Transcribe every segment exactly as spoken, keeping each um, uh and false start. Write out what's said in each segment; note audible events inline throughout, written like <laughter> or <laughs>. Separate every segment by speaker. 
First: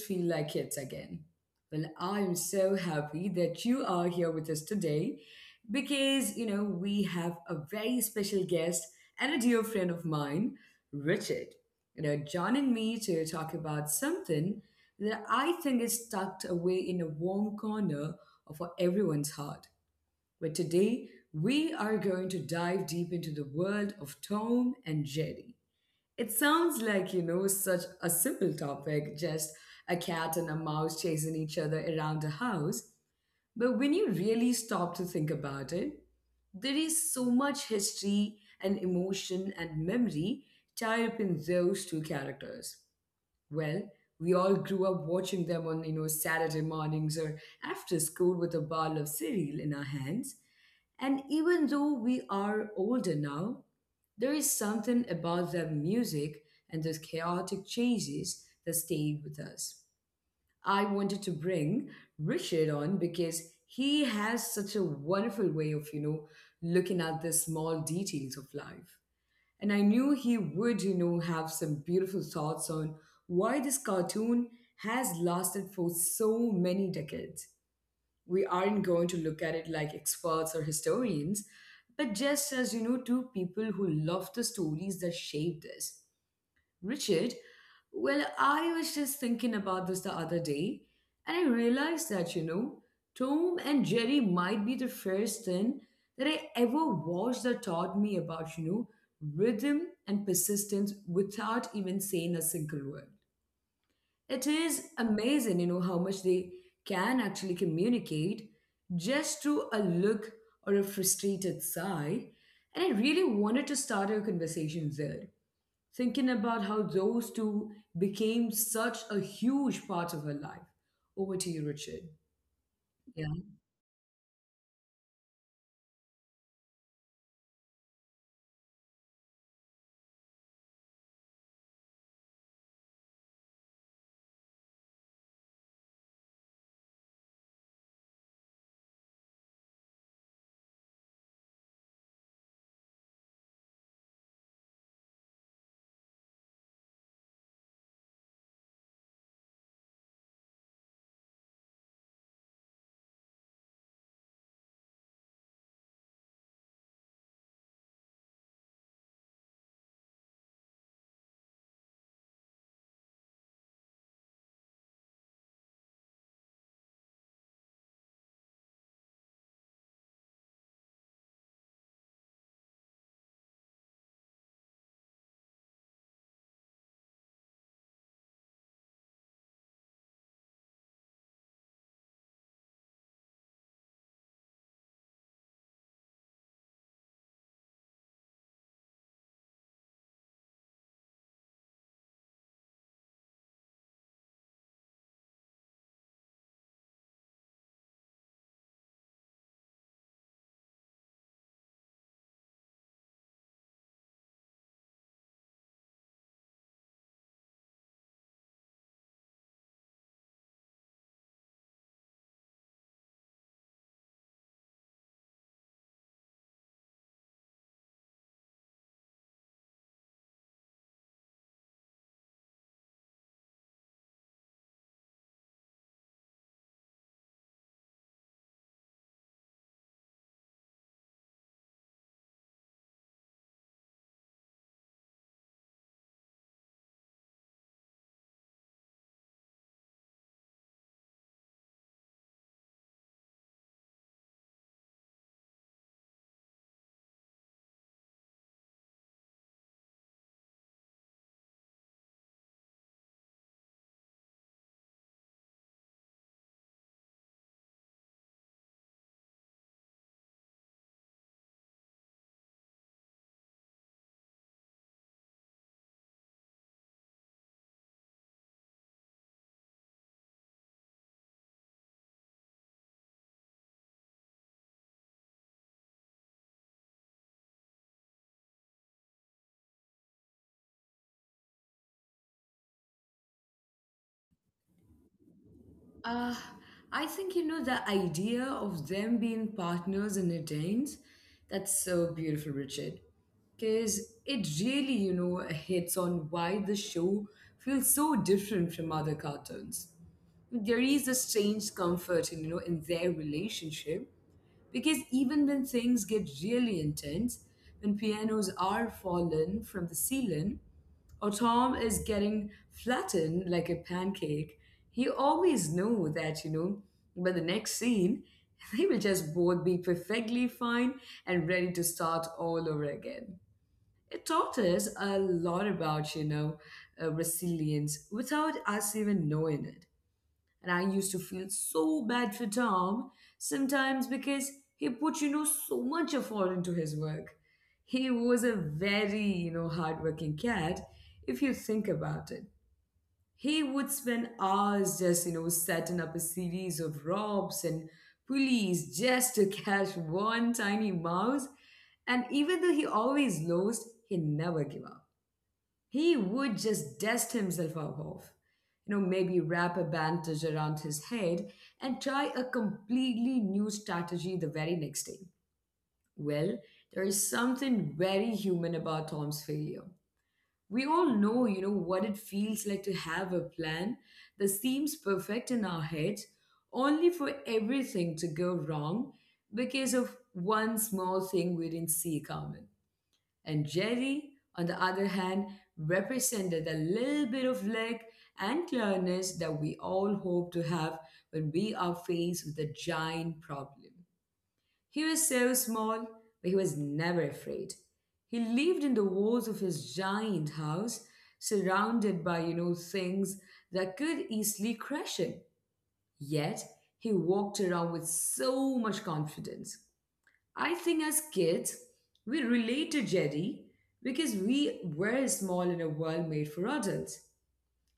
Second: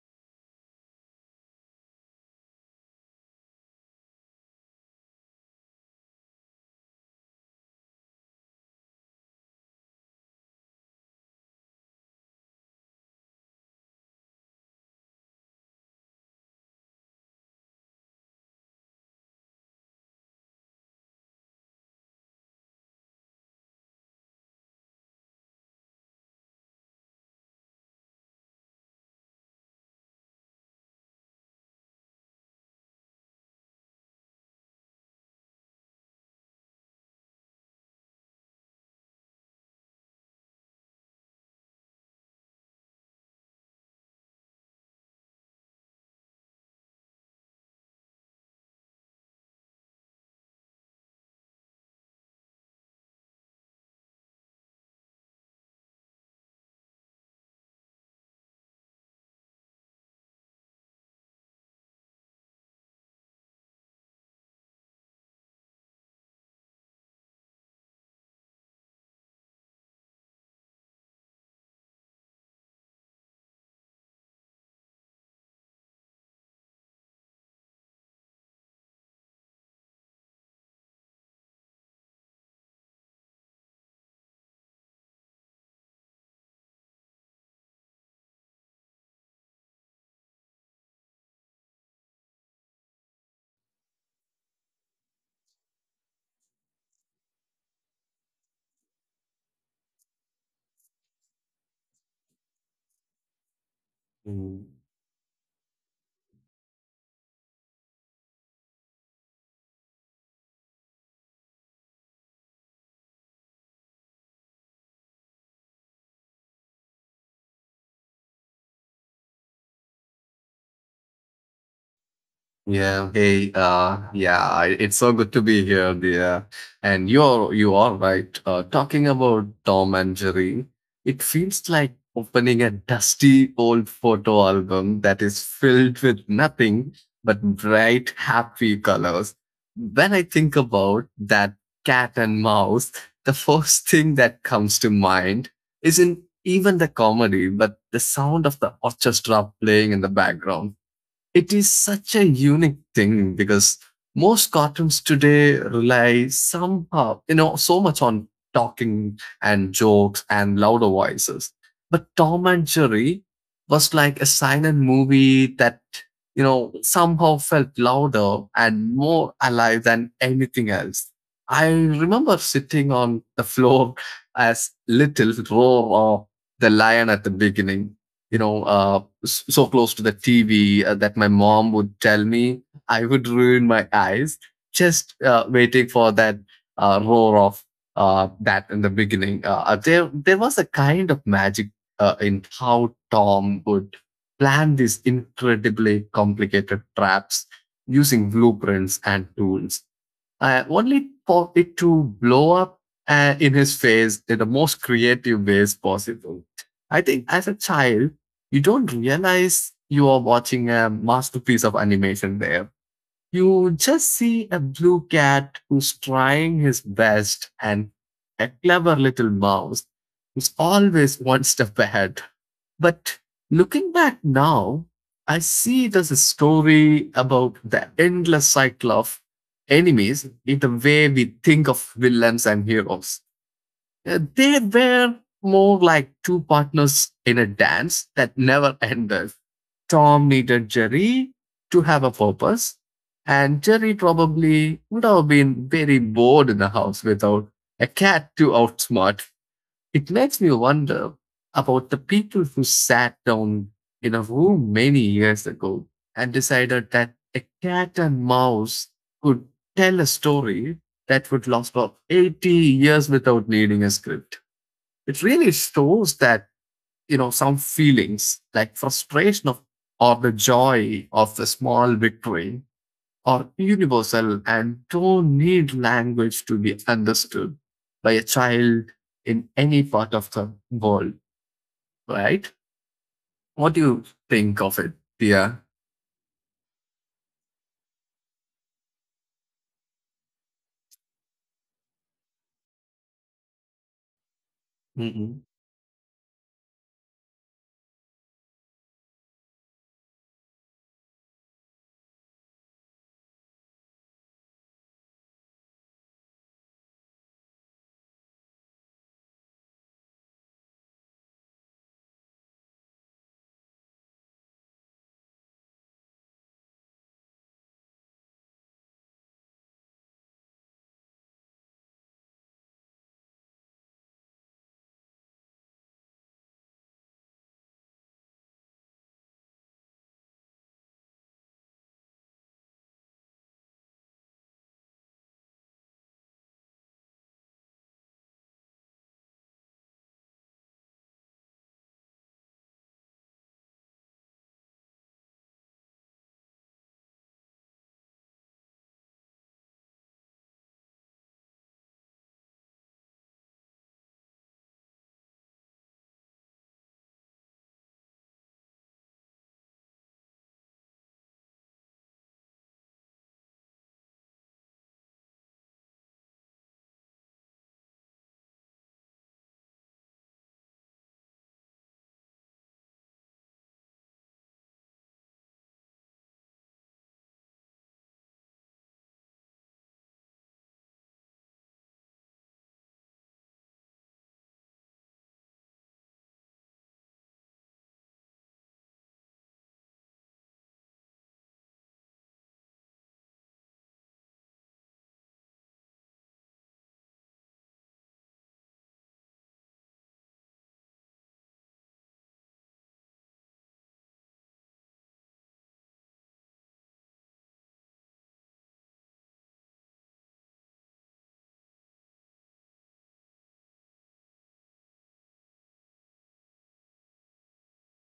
Speaker 1: feel like kids again. Well, I am so happy that you are here with us today because, you know, we have a very special guest and a dear friend of mine, Richard. You know, joining me to talk about something that I think is tucked away in a warm corner of everyone's heart where today we are going to dive deep into the world of Tom and Jerry. It sounds like, you know, such a simple topic, just a cat and a mouse chasing each other around a house. But when you really stop to think about it, there is so much history and emotion and memory tied up in those two characters. Well, we all grew up watching them on, you know, Saturday mornings or after school with a bottle of cereal in our hands, and even though we are older now, there is something about the music and those chaotic chases that stayed with us. I wanted to bring Richard on because he has such a wonderful way of, you know, looking at the small details of life. And I knew he would, you know, have some beautiful thoughts on why this cartoon has lasted for so many decades. We aren't going to look at it like experts or historians, but just as, you know, two people who love the stories that shaped us. Richard, well, I was just thinking about this the other day, and I realized that, you know, Tom and Jerry might be the first thing that I ever watched that taught me about, you know, rhythm and persistence without even saying a single word. It
Speaker 2: Mm.
Speaker 1: is amazing, you know, how much they can actually communicate just through a look or a frustrated sigh. And I really wanted to start our conversation there, thinking about how those two became such a huge part of her life. Over to you, Richard.
Speaker 2: Yeah. Hey. Uh. Yeah. I- It's so good to be here, dear. And you're you are right. Uh, talking about Tom and Jerry, it feels like opening a dusty old photo album that is filled with nothing but bright, happy colors. When I think about that cat and mouse, the first thing that comes to mind isn't even the comedy, but the sound of the orchestra playing in the background. It is such a unique thing because most cartoons today rely somehow, you know, so much on talking and jokes and louder voices. But Tom and Jerry was like a silent movie that, you know, somehow felt louder and more alive than anything else. I remember sitting on the floor as little roar of the lion at the beginning, you know, uh, s- so close to the T V uh, that my mom would tell me I would ruin my eyes just uh, waiting for that uh, roar of uh, that in the beginning. Uh, uh, there, there was a kind of magic uh, in how Tom would plan these incredibly complicated traps using blueprints and tools, uh, only for it to blow up uh, in his face in the most creative ways possible. I think as a child, you don't realize you are watching a masterpiece of animation there. You just see a blue cat who's trying his best and a clever little mouse who's always one step ahead. But looking back now, I see it as a story about the endless cycle of enemies in the way we think of villains and heroes. Uh, They were more like two partners in a dance that never ended. Tom needed Jerry to have a purpose, and Jerry probably would have been very bored in the house without a cat to outsmart. It makes me wonder about the people who sat down in a room many years ago and decided that a cat and mouse could tell a story that would last for eighty years without needing a script. It really shows that, you know, some feelings like frustration of, or the joy of the small victory are universal and don't need language to be understood by a child in any part of the world, right? What do you think of it, dear?
Speaker 1: Uh, I think you know the idea of them being partners in a dance. That's so beautiful, Richard. Because it really, you know, hits on why the show feels so different from other cartoons. There is a strange comfort in, you know, in their relationship, because even when things get really intense, when pianos are fallen from the ceiling or tom is getting flattened like a pancake, he always know that, you know, by the next scene <laughs> they will just both be perfectly fine and ready to start all over again. It taught us a lot about, you know, uh, resilience without us even knowing it. And I used to feel so bad for Tom sometimes because he put, you know, so much effort into his work. He was a very, you know, hardworking cat if you think about it. He would spend hours just, you know, setting up a series of ropes and pulleys just to <laughs> catch one tiny mouse. And even though he always lost, he never gave up. He would just dust himself off, you know, maybe wrap a bandage around his head and try a completely new strategy the very next day. Well, there is something very human about Tom's failure. We all know, you know, what it feels like to have a plan that seems perfect in our heads, only for everything to go wrong because of one small thing we didn't see coming. And Jerry, on the other hand, represented a little bit of leg and clearness that we all hope to have when we are faced with a giant problem. He was so small, but he was never afraid. He lived in the walls of his giant house, surrounded by, you know, things that could easily crush him. Yet, he walked around with so much confidence. I think as kids, we relate to Jerry because we were small in a world made for adults.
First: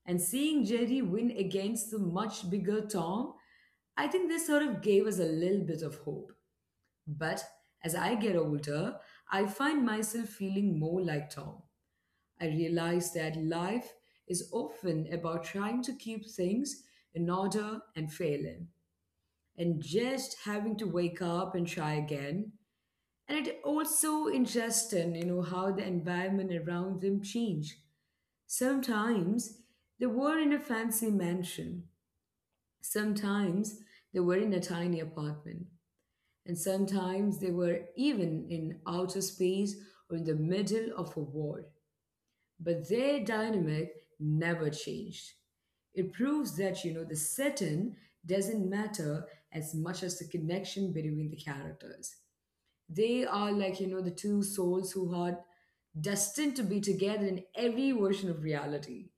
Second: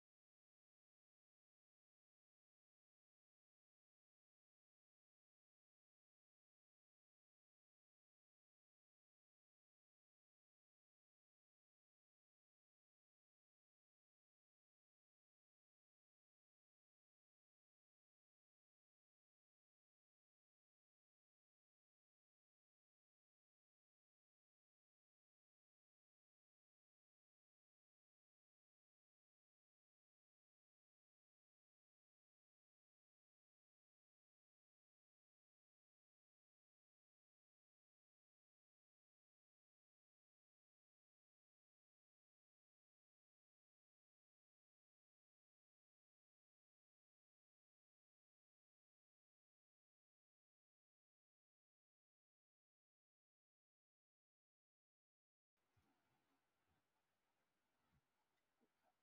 Speaker 1: And seeing Jerry win against the much bigger Tom, I think this sort of gave us a little bit of hope. But as I get older, I find myself feeling more like Tom. I realize that life is often about trying to keep things in order and failing, and just having to wake up and try again. And it also interesting, you know, how the environment around them change. Sometimes they were in a fancy mansion. Sometimes they were in a tiny apartment. And sometimes they were even in outer space or in the middle of a war. But their dynamic never changed. It proves that, you know, the setting doesn't matter as much as the connection between the characters. They are like, you know, the two souls who are destined to be together in every version of reality.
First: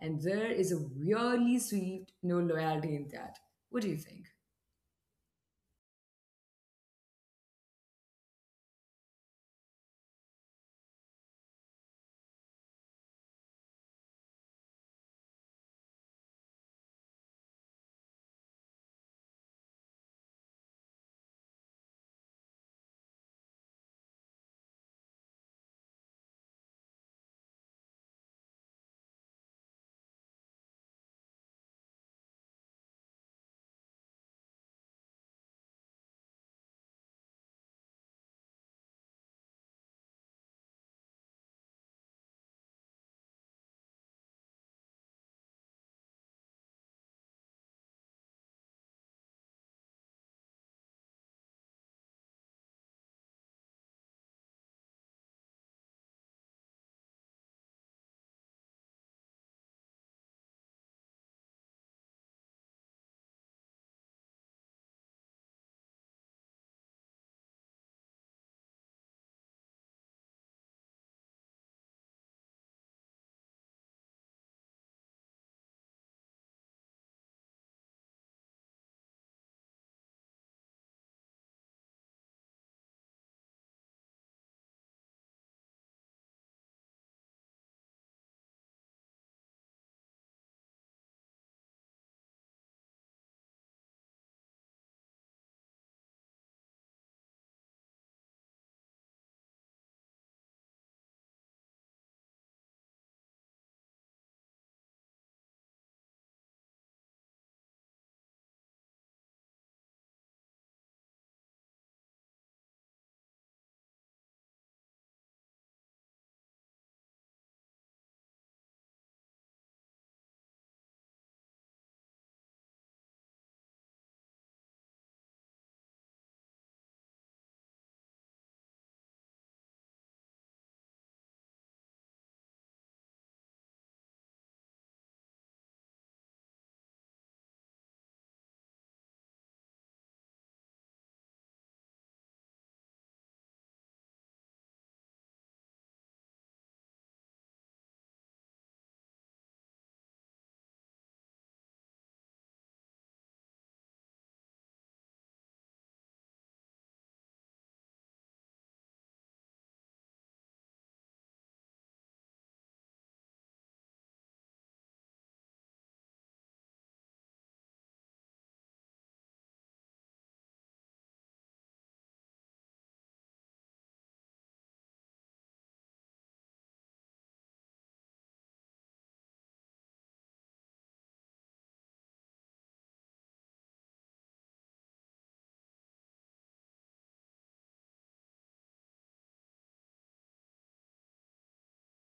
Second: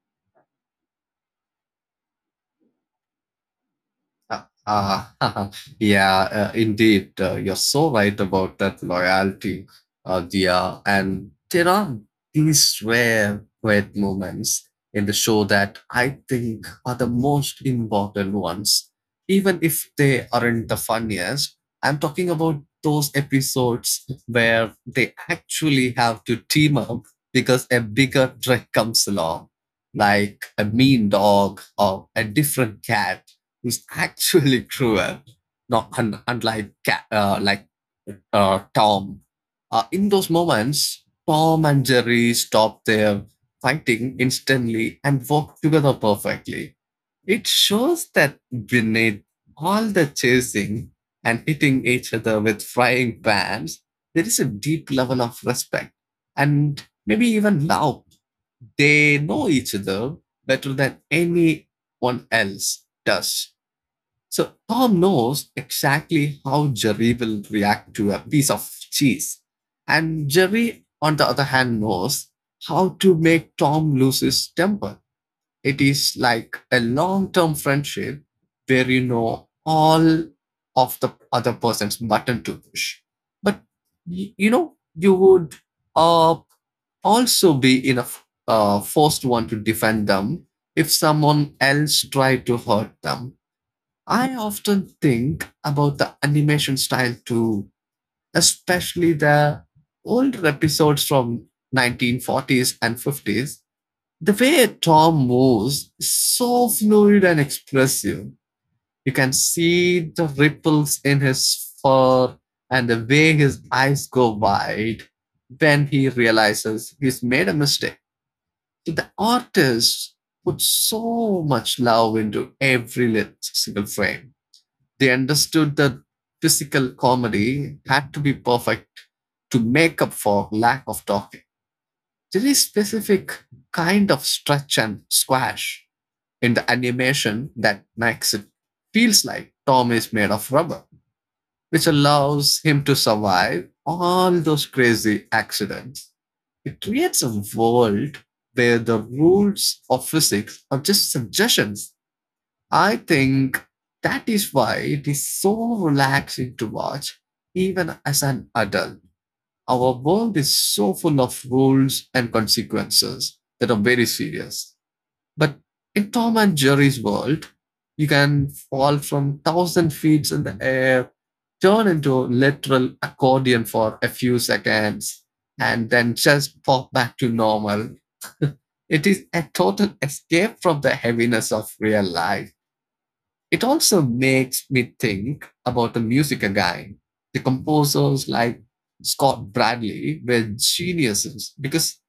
Speaker 1: And there is a really sweet, no loyalty in that. What do you think?
Speaker 2: Ah, ah, <laughs> yeah, uh, indeed. Uh, you're so right about that loyalty, uh, Dia. And there are these rare, great moments in the show that I think are the most important ones. Even if they aren't the funniest, I'm talking about those episodes where they actually have to team up because a bigger threat comes along, like a mean dog or a different cat is actually cruel, not un- unlike uh, like uh, Tom. Uh, in those moments, Tom and Jerry stop their fighting instantly and work together perfectly. It shows that beneath all the chasing and hitting each other with frying pans, there is a deep level of respect and maybe even love. They know each other better than anyone else does. So Tom knows exactly how Jerry will react to a piece of cheese. And Jerry, on the other hand, knows how to make Tom lose his temper. It is like a long term friendship where you know all of the other person's button to push. But you know, you would uh, also be in a uh, forced one to defend them if someone else tried to hurt them. I often think about the animation style too, especially the older episodes from nineteen forties and fifties. The way Tom moves is so fluid and expressive. You can see the ripples in his fur and the way his eyes go wide when he realizes he's made a mistake. So the artist put so much love into every lit- single frame. They understood that physical comedy had to be perfect to make up for lack of talking. There is specific kind of stretch and squash in the animation that makes it feels like Tom is made of rubber, which allows him to survive all those crazy accidents. It creates a world where the rules of physics are just suggestions. I think that is why it is so relaxing to watch, even as an adult. Our world is so full of rules and consequences that are very serious. But in Tom and Jerry's world, you can fall from thousand feet in the air, turn into a literal accordion for a few seconds, and then just pop back to normal. It is a total escape from the heaviness of real life. It also makes me think about the music again. The composers like Scott Bradley were geniuses because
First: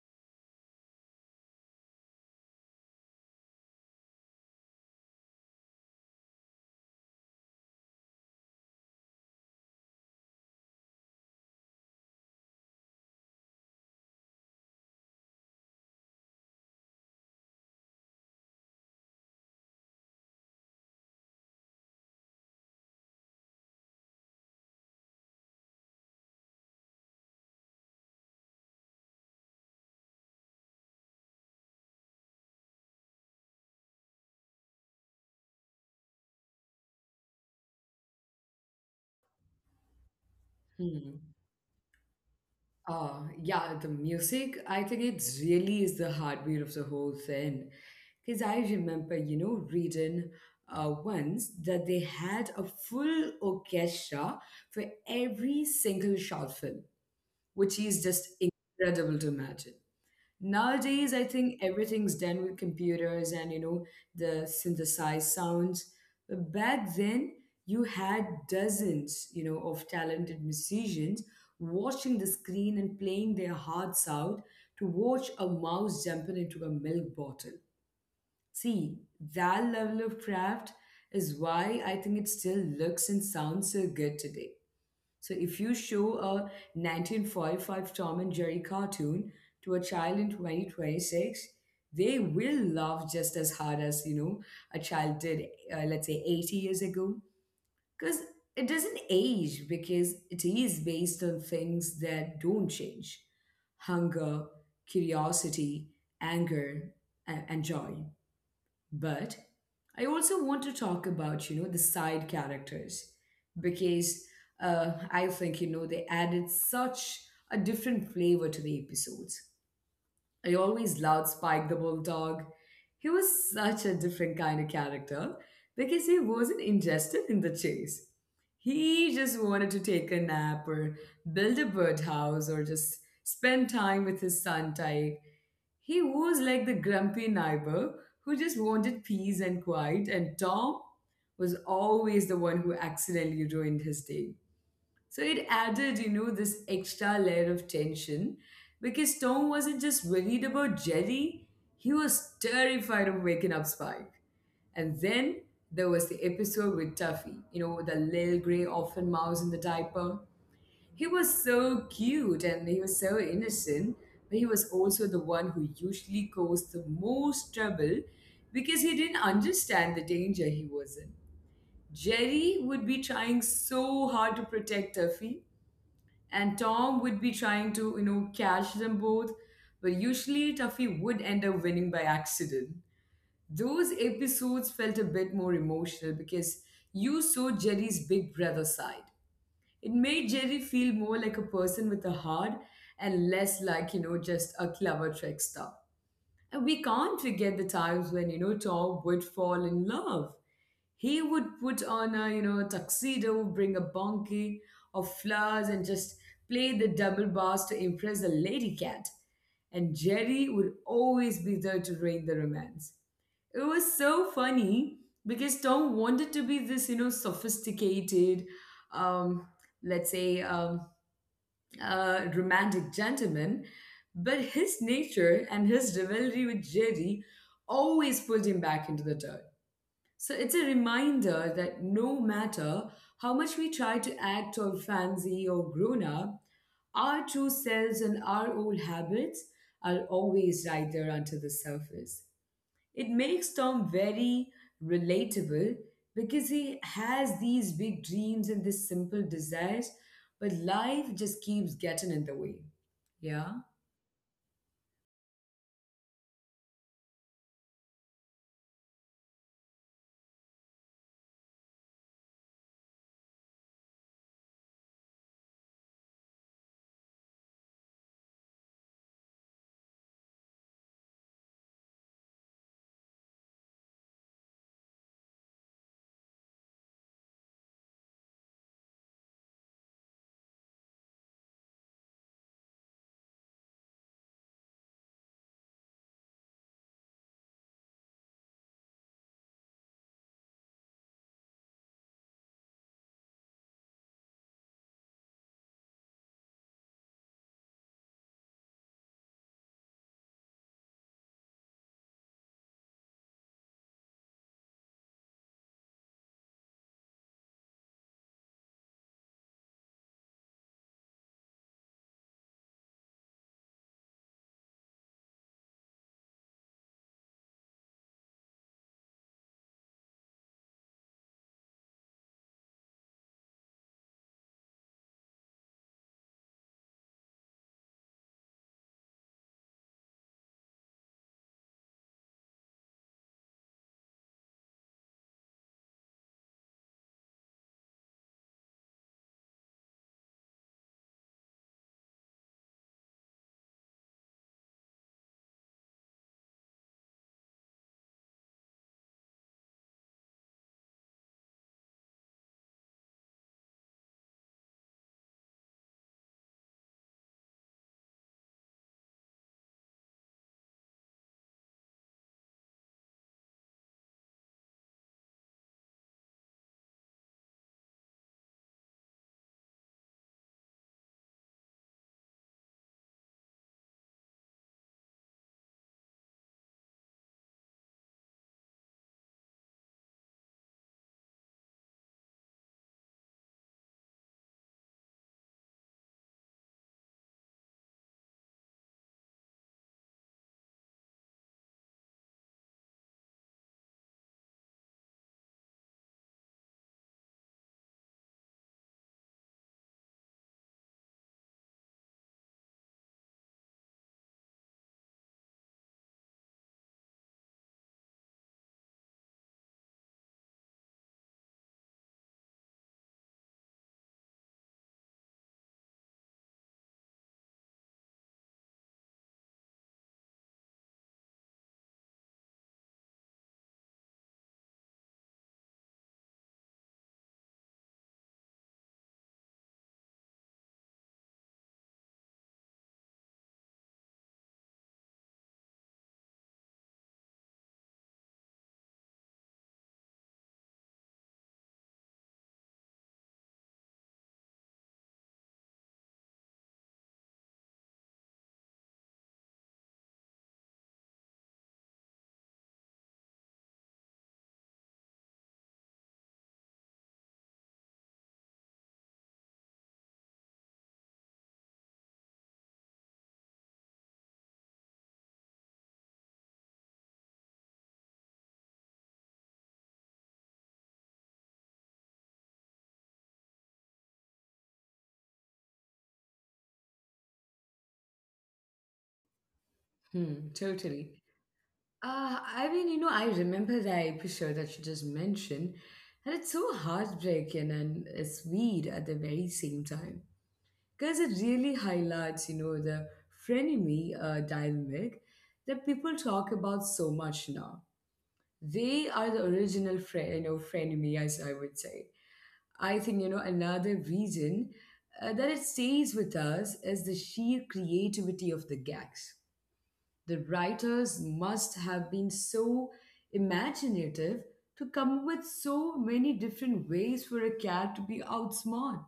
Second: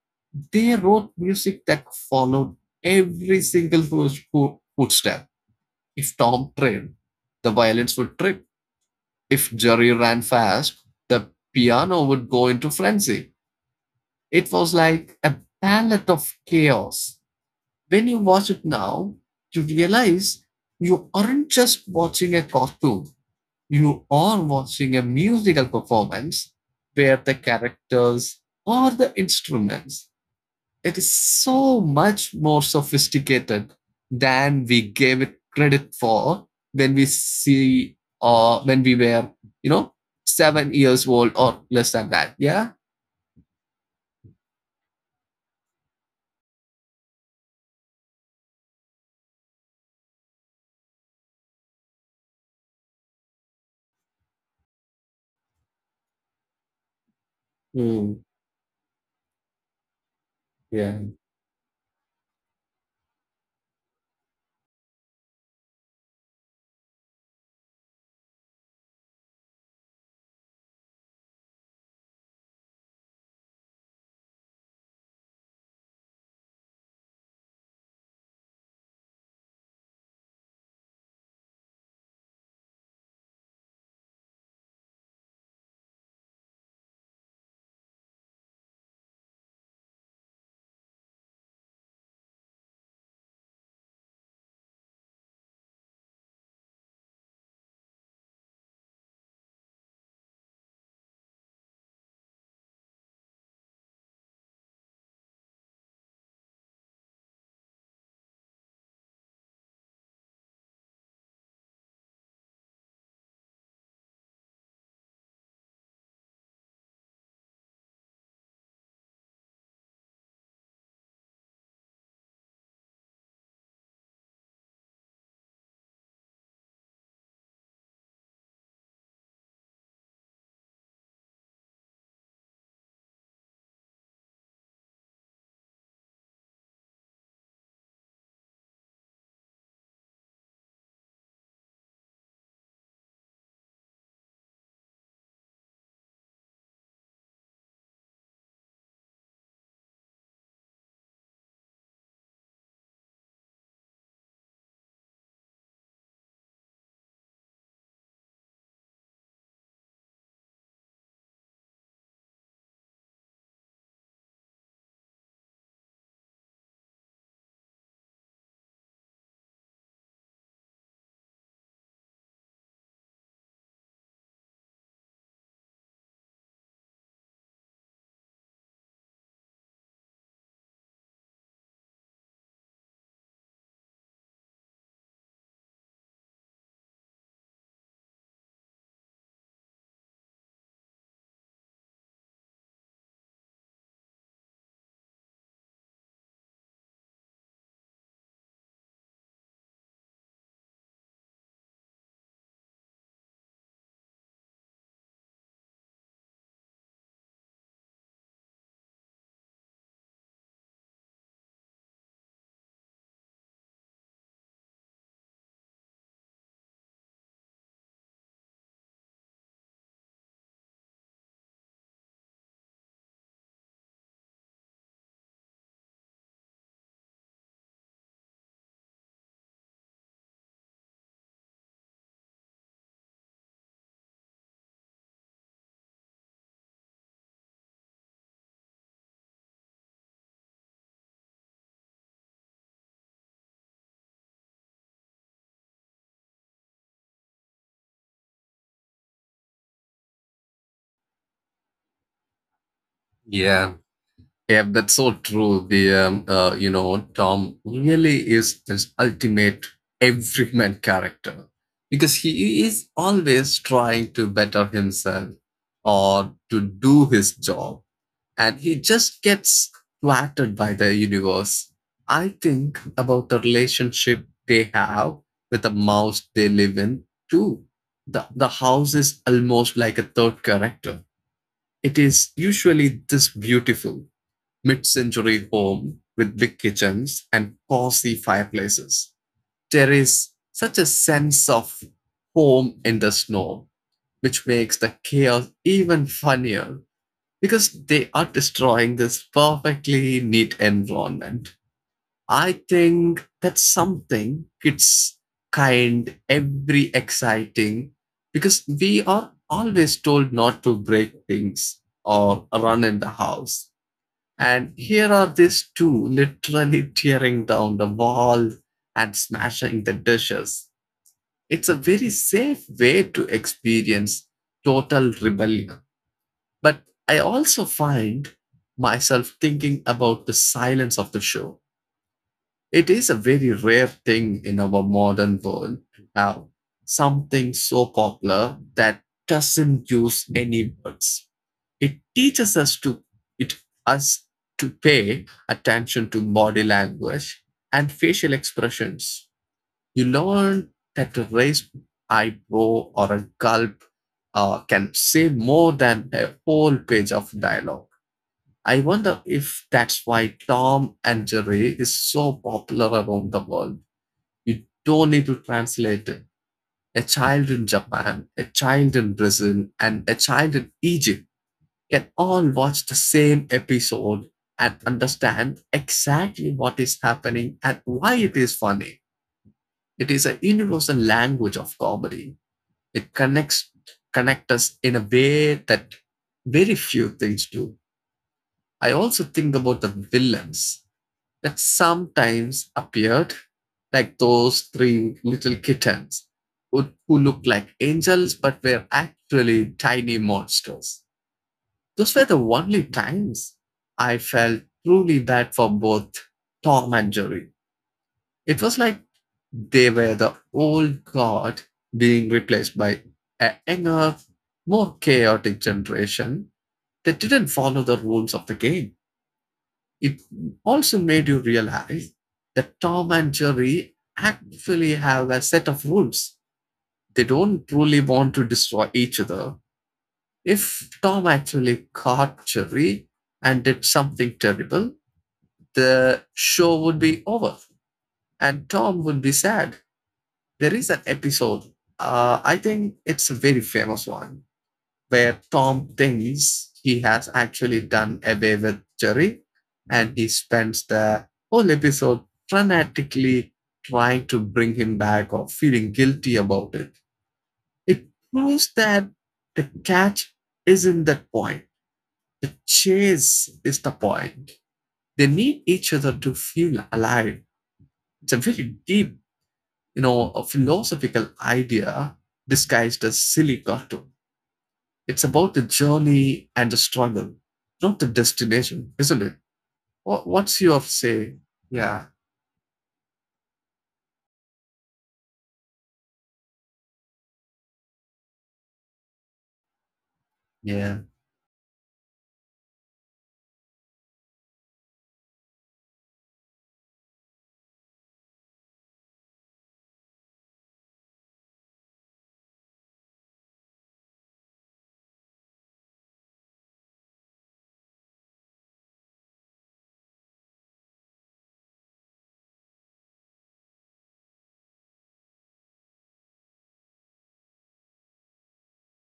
Speaker 2: they wrote music that followed every single foot- foot- footstep. If Tom trailed, the violins would trip. If Jerry ran fast, the piano would go into frenzy. It was like a palette of chaos. When you watch it now, you realize you aren't just watching a cartoon. You are watching a musical performance where the characters or the instruments, it is so much more sophisticated than we gave it credit for when we see or uh, when we were you know seven years
Speaker 1: Hmm.
Speaker 2: old or less than that, yeah.
Speaker 1: Uh, yeah, the music, I think it really is the heartbeat of the whole thing. Because I remember, you know, reading uh, once that they had a full orchestra for every single short film, which is
Speaker 2: Mm,
Speaker 1: just incredible to imagine.
Speaker 2: yeah.
Speaker 1: Nowadays, I think everything's done with computers and, you know, the synthesized sounds. But back then you had dozens, you know, of talented musicians watching the screen and playing their hearts out to watch a mouse jumping into a milk bottle. See, that level of craft is why I think it still looks and sounds so good today. So if you show a nineteen forty-five Tom and Jerry cartoon to a child in twenty twenty-six, they will laugh just as hard as, you know, a child did, uh, let's say eighty years ago. Because it doesn't age because it is based on things that don't change. Hunger, curiosity, anger, a- and joy. But I also want to talk about, you know, the side characters because uh, I think, you know, they added such a different flavor to the episodes. I always loved Spike the Bulldog. He was such a different kind of character because he wasn't interested in the chase. He just wanted to take a nap or build a birdhouse or just spend time with his son Tyke. He was like the grumpy neighbor who just wanted peace and quiet, and Tom was always the one who accidentally ruined his day. So it added, you know, this extra layer of tension because Tom wasn't just worried about Jerry, he was terrified of waking up Spike. And then there was the episode with Tuffy, you know, the little gray orphan mouse in the diaper. He was so cute and he was so innocent, but he was also the one who usually caused the most trouble because he didn't understand the danger he was in. Jerry would be trying so hard to protect Tuffy and Tom would be trying to, you know, catch them both, but usually Tuffy would end up winning by accident. Those episodes felt a bit more emotional because you saw Jerry's big brother side. It made Jerry feel more like a person with a heart and less like, you know, just a clever trickster. And we can't forget the times when, you know, Tom would fall in love. He would put on a, you know, tuxedo, bring a bouquet of flowers and just play the double bass to impress the lady cat. And Jerry would always be there to rein the romance. It was so funny because Tom wanted to be this, you know, sophisticated, um, let's say, um, uh, romantic gentleman, but his nature and his rivalry with Jerry always pulled him back into the dirt. So it's a reminder that no matter how much we try to act or fancy or grown up, our true selves and our old habits are always right there under the surface. It makes Tom very relatable because he has these big dreams and these simple desires, but life just keeps getting in the way. Yeah,
Speaker 2: yeah Yeah, that's so true. The um, uh, you know Tom really is this ultimate everyman character because he is always trying to better himself or to do his job, and he just gets flattered by the universe. I think about the relationship they have with the mouse they live in too. The the house is almost like a third character. It is usually this beautiful mid century home with big kitchens and cozy fireplaces. There is such a sense of home in the snow, which makes the chaos even funnier because they are destroying this perfectly neat environment. I think that's something kids kind every exciting because we are always told not to break things or run in the house. And here are these two literally tearing down the wall and smashing the dishes. It's a very safe way to experience total rebellion. But I also find myself thinking about the silence of the show. It is a very rare thing in our modern world now, something so popular that doesn't use any words. It teaches us to it us to pay attention to body language and facial expressions. You learn that a raised eyebrow or a gulp uh, can say more than a whole page of dialogue. I wonder if that's why Tom and Jerry is so popular around the world. You don't need to translate it. A child in Japan, a child in Brazil, and a child in Egypt can all watch the same episode and understand exactly what is happening and why it is funny. It is a universal language of comedy. It connects connect us in a way that very few things do. I also think about the villains that sometimes appeared, like those three little kittens who, who looked like angels but were actually tiny monsters. Those were the only times I felt truly bad for both Tom and Jerry. It was like they were the old guard being replaced by a younger, more chaotic generation that didn't follow the rules of the game. It also made you realize that Tom and Jerry actually have a set of rules. They don't truly want to destroy each other. If Tom actually caught Jerry and did something terrible, the show would be over and Tom would be sad. There is an episode, uh, I think it's a very famous one, where Tom thinks he has actually done away with Jerry and he spends the whole episode frantically trying to bring him back or feeling guilty about it. It proves that the catch isn't that point. The chase is the point. They need each other to feel alive. It's a very deep, you know, a philosophical idea disguised as silly cartoon. It's about the journey and the struggle, not the destination, isn't it? Wha-
Speaker 1: hmm,
Speaker 2: What's your
Speaker 1: totally.
Speaker 2: say? Yeah.
Speaker 1: Uh, I mean, you know, I remember that episode that you just mentioned, and it's so heartbreaking and uh, sweet at the very same time,
Speaker 2: Yeah.
Speaker 1: because it really highlights, you know, the frenemy uh, dynamic that people talk about so much now. They are the original friend, you know, frenemy, as I would say. I think, you know, another reason uh, that it stays with us is the sheer creativity of the gags. The writers must have been so imaginative to come up with so many different ways for a cat to be outsmart.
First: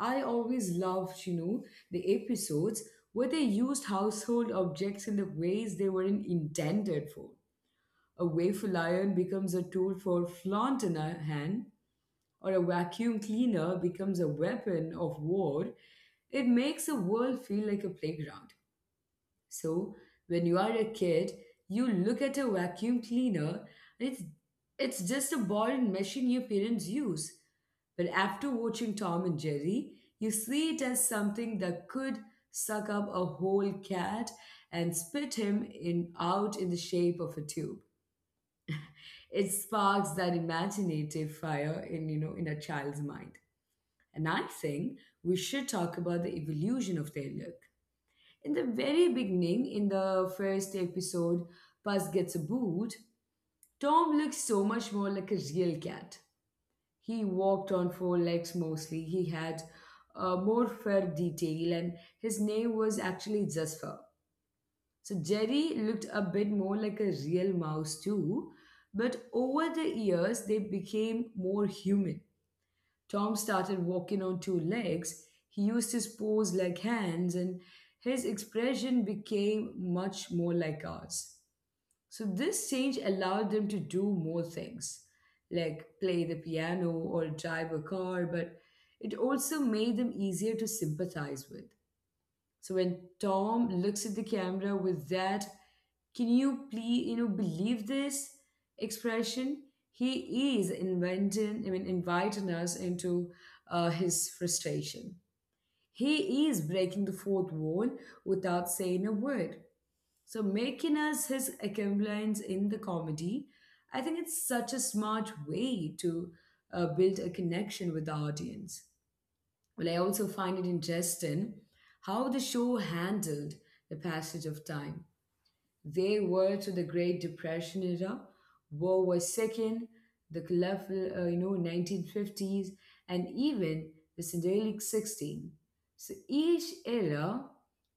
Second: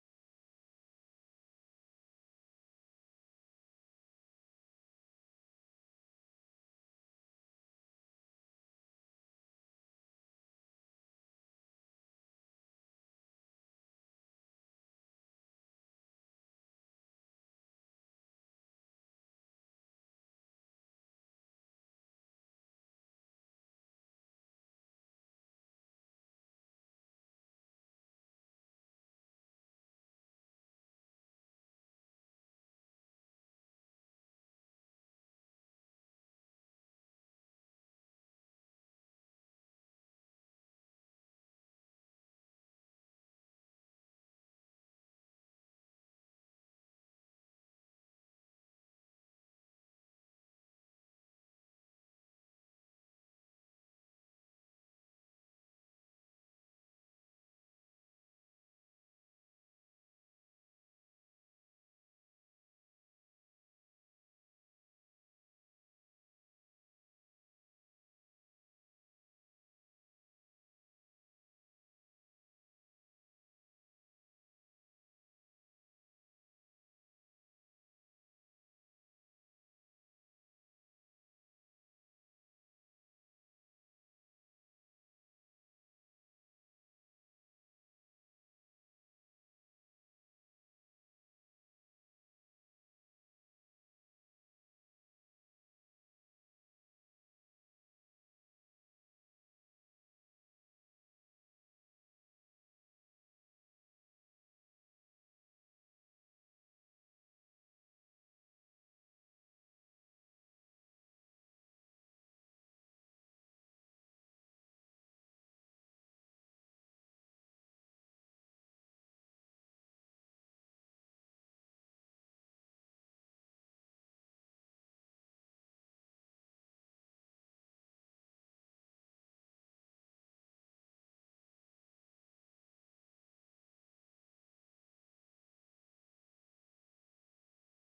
Speaker 1: I always loved, you know, the episodes where they used household objects in the ways they weren't intended for. A waffle iron becomes a tool for flaunt in a hand, or a vacuum cleaner becomes a weapon of war. It makes the world feel like a playground. So, when you are a kid, you look at a vacuum cleaner, and it's, it's just a ball and machine your parents use. But after watching Tom and Jerry, you see it as something that could suck up a whole cat and spit him in out in the shape of a tube. It sparks that imaginative fire in, you know, in a child's mind. And I think we should talk about the evolution of their look. In the very beginning, in the first episode, Puss Gets a Boot, Tom looked so much more like a real cat. He walked on four legs mostly. He had uh, more fur detail, and his name was actually just Fur. So Jerry looked a bit more like a real mouse too, but over the years they became more human. Tom started walking on two legs, he used his paws like hands, and his expression became much more like ours. So this change allowed them to do more things, like play the piano or drive a car, but it also made them easier to sympathize with. So when Tom looks at the camera with that, can you please, you know, believe this expression? He is inventing, I mean, inviting us into uh, his frustration. He is breaking the fourth wall without saying a word. So making us his accomplice in the comedy, I think it's such a smart way to uh, build a connection with the audience. Well, I also find it interesting how the show handled the passage of time. They were to the Great Depression era, World War Second, the colorful, uh, you know, nineteen fifties, and even the Syndicate sixteen. So each era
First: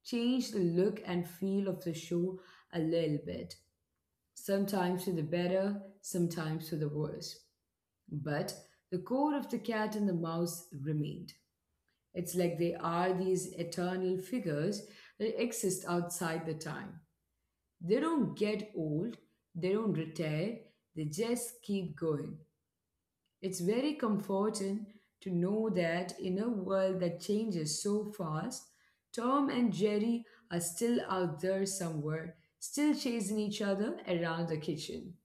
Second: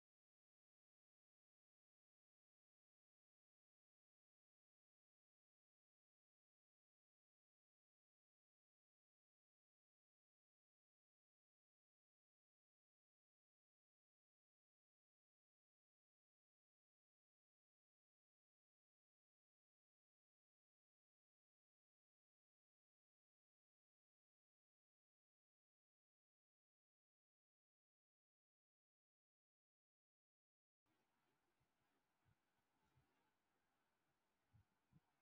Speaker 1: changed the look and feel of the show a little bit, sometimes to the better, sometimes to the worse. But the core of the cat and the mouse remained. It's like they are these eternal figures that exist outside the time. They don't get old, they don't retire, they just keep going. It's very comforting to know that in a world that changes so fast, Tom and Jerry are still out there somewhere, still chasing each other around the kitchen.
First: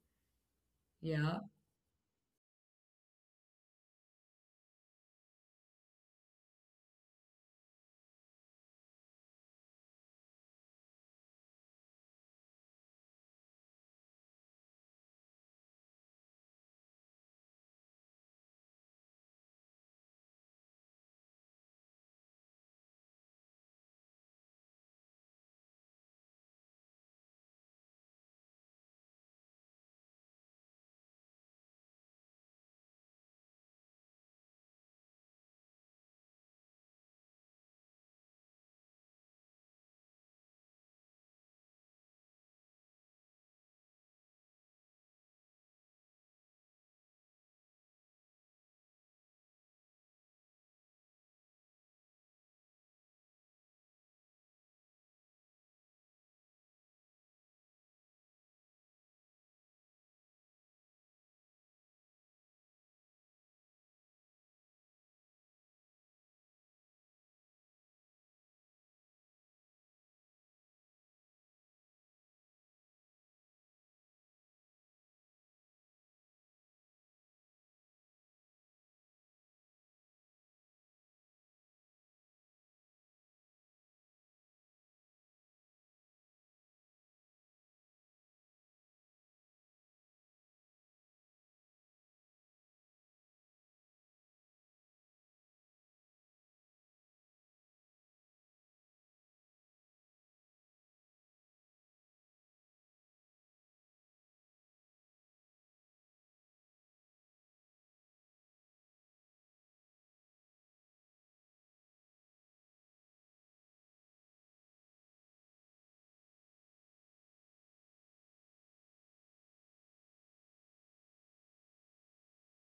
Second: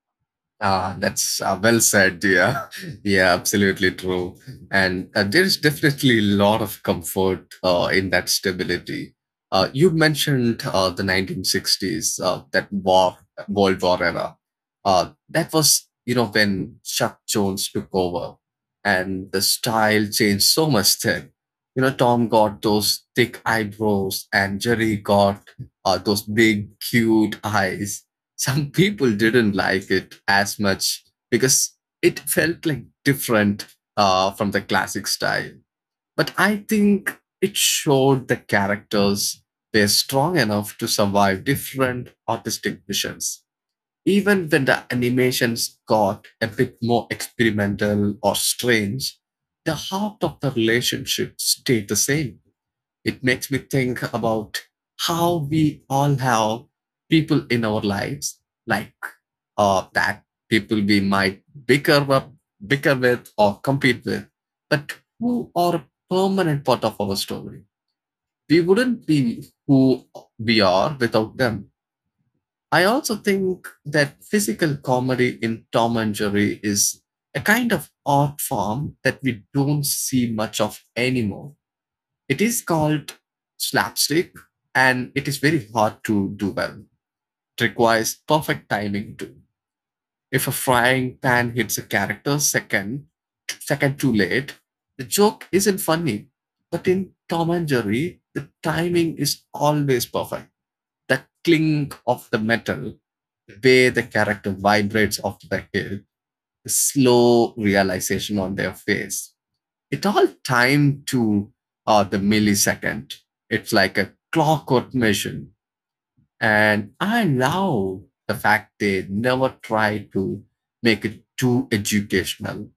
Speaker 2: Ah, that's
Speaker 1: Yeah,
Speaker 2: uh, well said, yeah. <laughs> Yeah, absolutely true. And uh, there's definitely a lot of comfort uh, in that stability. Uh, you mentioned uh, the nineteen sixties, uh, that war, World War era. Uh, that was, you know, when Chuck Jones took over and the style changed so much then. You know, Tom got those thick eyebrows and Jerry got uh, those big, cute eyes. Some people didn't like it as much because it felt like different uh, from the classic style. But I think it showed the characters they're strong enough to survive different artistic visions. Even when the animations got a bit more experimental or strange, the heart of the relationship stayed the same. It makes me think about how we all have people in our lives, like uh, that people we might bicker up bicker with or compete with, but who are a permanent part of our story. We wouldn't be who we are without them. I also think that physical comedy in Tom and Jerry is a kind of art form that we don't see much of anymore. It is called slapstick, and it is very hard to do well. It requires perfect timing too. If a frying pan hits a character second, second too late, the joke isn't funny. But in Tom and Jerry, the timing is always perfect. The clink of the metal, the way the character vibrates off the hit, the slow realization on their face, it all timed to uh, the millisecond. It's like a clockwork mission. And I love the fact they never try to make it too educational.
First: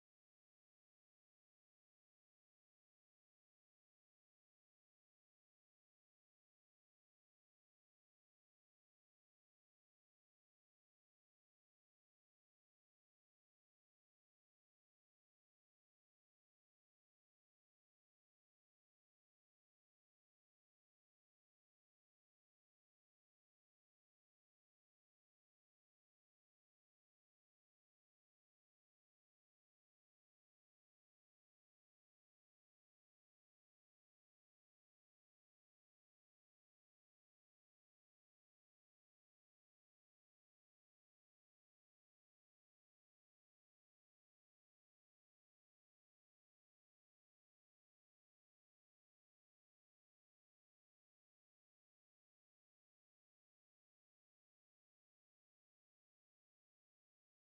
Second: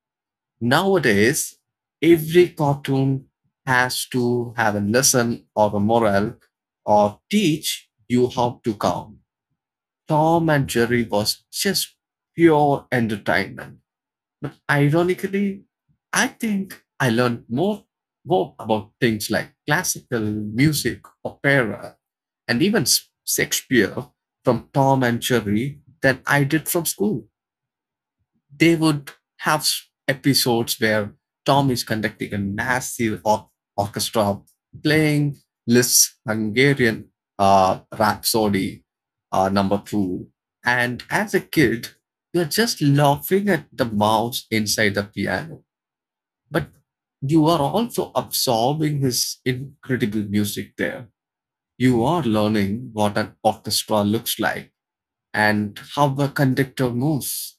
Speaker 2: Nowadays, every cartoon has to have a lesson or a moral or teach you how to count. Tom and Jerry was just pure entertainment. But ironically, I think I learned more more about things like classical music, opera, and even Shakespeare from Tom and Jerry than I did from school. They would have episodes where Tom is conducting a massive or- orchestra playing Liszt's Hungarian uh, Rhapsody uh, number two. And as a kid, you're just laughing at the mouse inside the piano, but you are also absorbing his incredible music there. You are learning what an orchestra looks like and how a conductor moves.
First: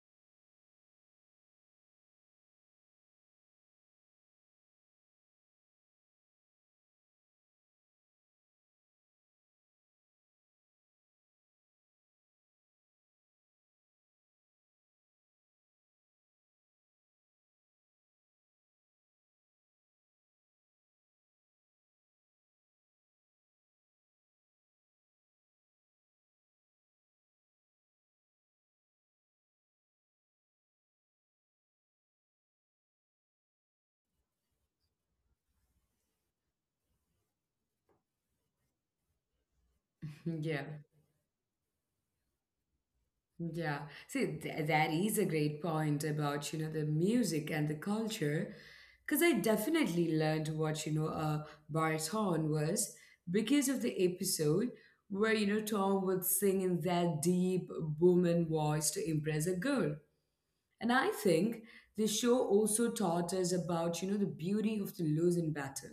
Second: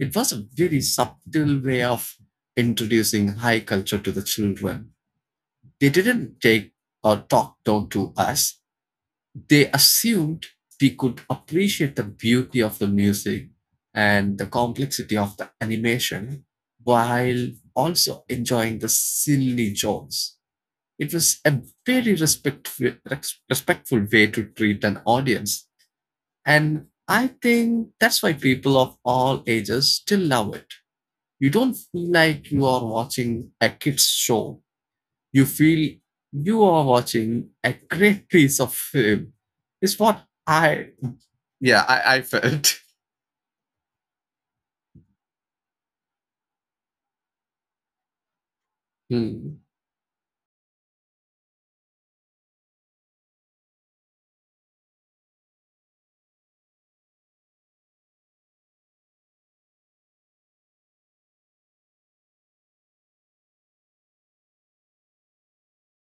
Speaker 2: It was a very subtle way of introducing high culture to the children. They didn't take or talk down to us. They assumed we could appreciate the beauty of the music and the complexity of the animation, while also enjoying the silly jokes. It was a very respectful, respectful way to treat an audience. And I think that's why people of all ages still love it. You don't feel like you are watching a kids show, you feel you are watching a great piece of film. It's what
Speaker 1: <laughs> yeah.
Speaker 2: I yeah i, I felt <laughs>
Speaker 1: Yeah. See, th- that is a great point about, you know, the music and the culture. Because I
Speaker 2: Hmm.
Speaker 1: definitely learned what, you know, a baritone was because of the episode where, you know, Tom would sing in that deep booming voice to impress a girl. And I think the show also taught us about, you know, the beauty of the losing battle.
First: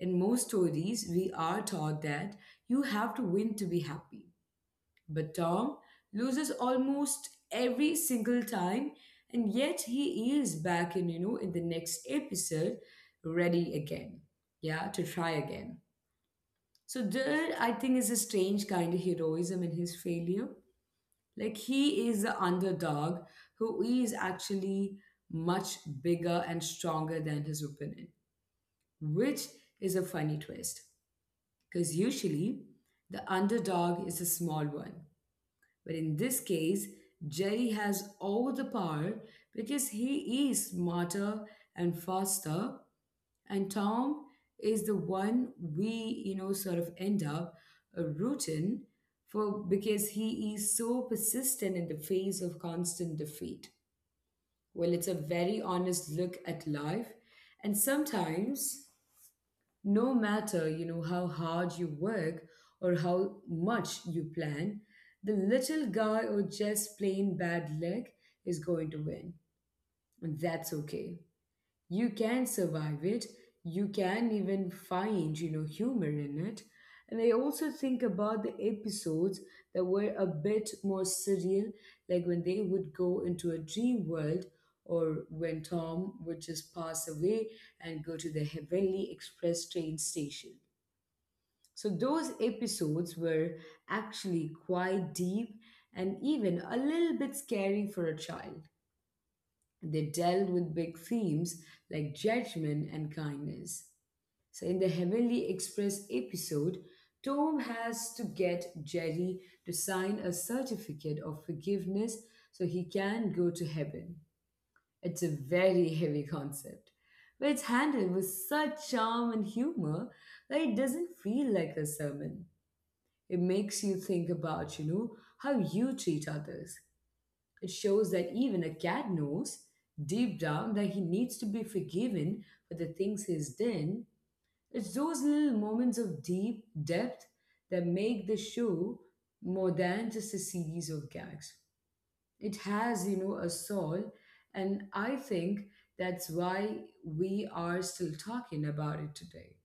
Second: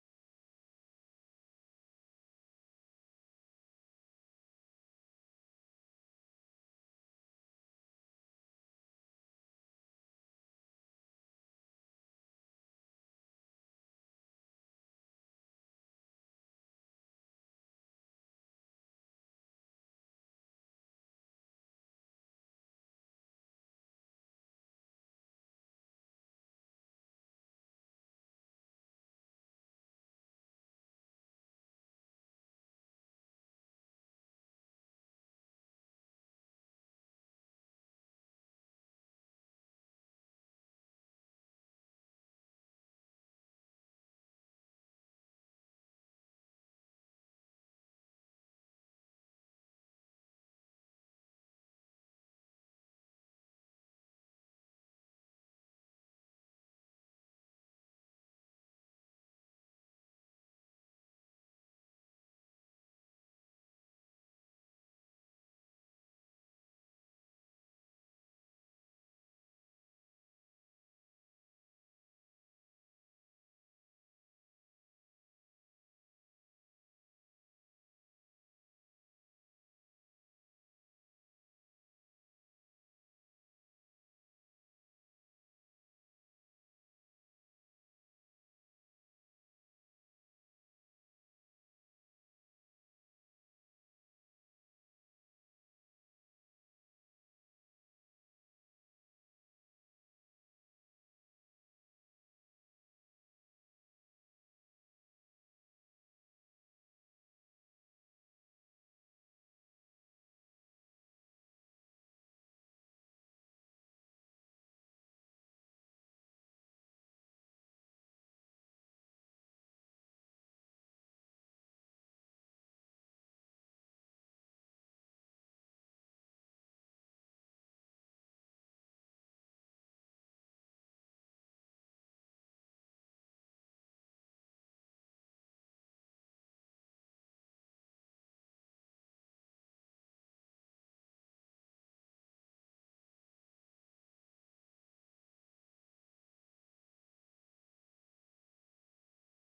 Speaker 1: In most stories, we are taught that you have to win to be happy. But Tom loses almost every single time, and yet he is back in, you know, in the next episode, ready again. Yeah, to try again. So there, I think, is a strange kind of heroism in his failure. Like he is the underdog who is actually much bigger and stronger than his opponent, which is a funny twist. Because usually the underdog is a small one. But in this case, Jerry has all the power because he is smarter and faster, and Tom is the one we, you know, sort of end up uh, rooting for because he is so persistent in the face of constant defeat. Well, it's a very honest look at life, and sometimes, no matter, you know, how hard you work or how much you plan, the little guy or just plain bad luck is going to win. And that's okay, you can survive it. You can even find, you know, humor in it. And I also think about the episodes that were a bit more surreal, like when they would go into a dream world, or when Tom would just pass away and go to the Heavenly Express train station. So those episodes were actually quite deep and even a little bit scary for a child. They dealt with big themes like judgment and kindness. So in the Heavenly Express episode, Tom has to get Jerry to sign a certificate of forgiveness so he can go to heaven. It's a very <laughs> heavy concept, but it's handled with such charm and humor that it doesn't feel like a sermon. It makes you think about, you know, how you treat others. It shows that even a cat knows deep down that he needs to be forgiven for the things he's done. It's those little moments of deep depth that make the show more than just a series of gags. It has, you know, a soul, and I think that's why we are still talking about it today.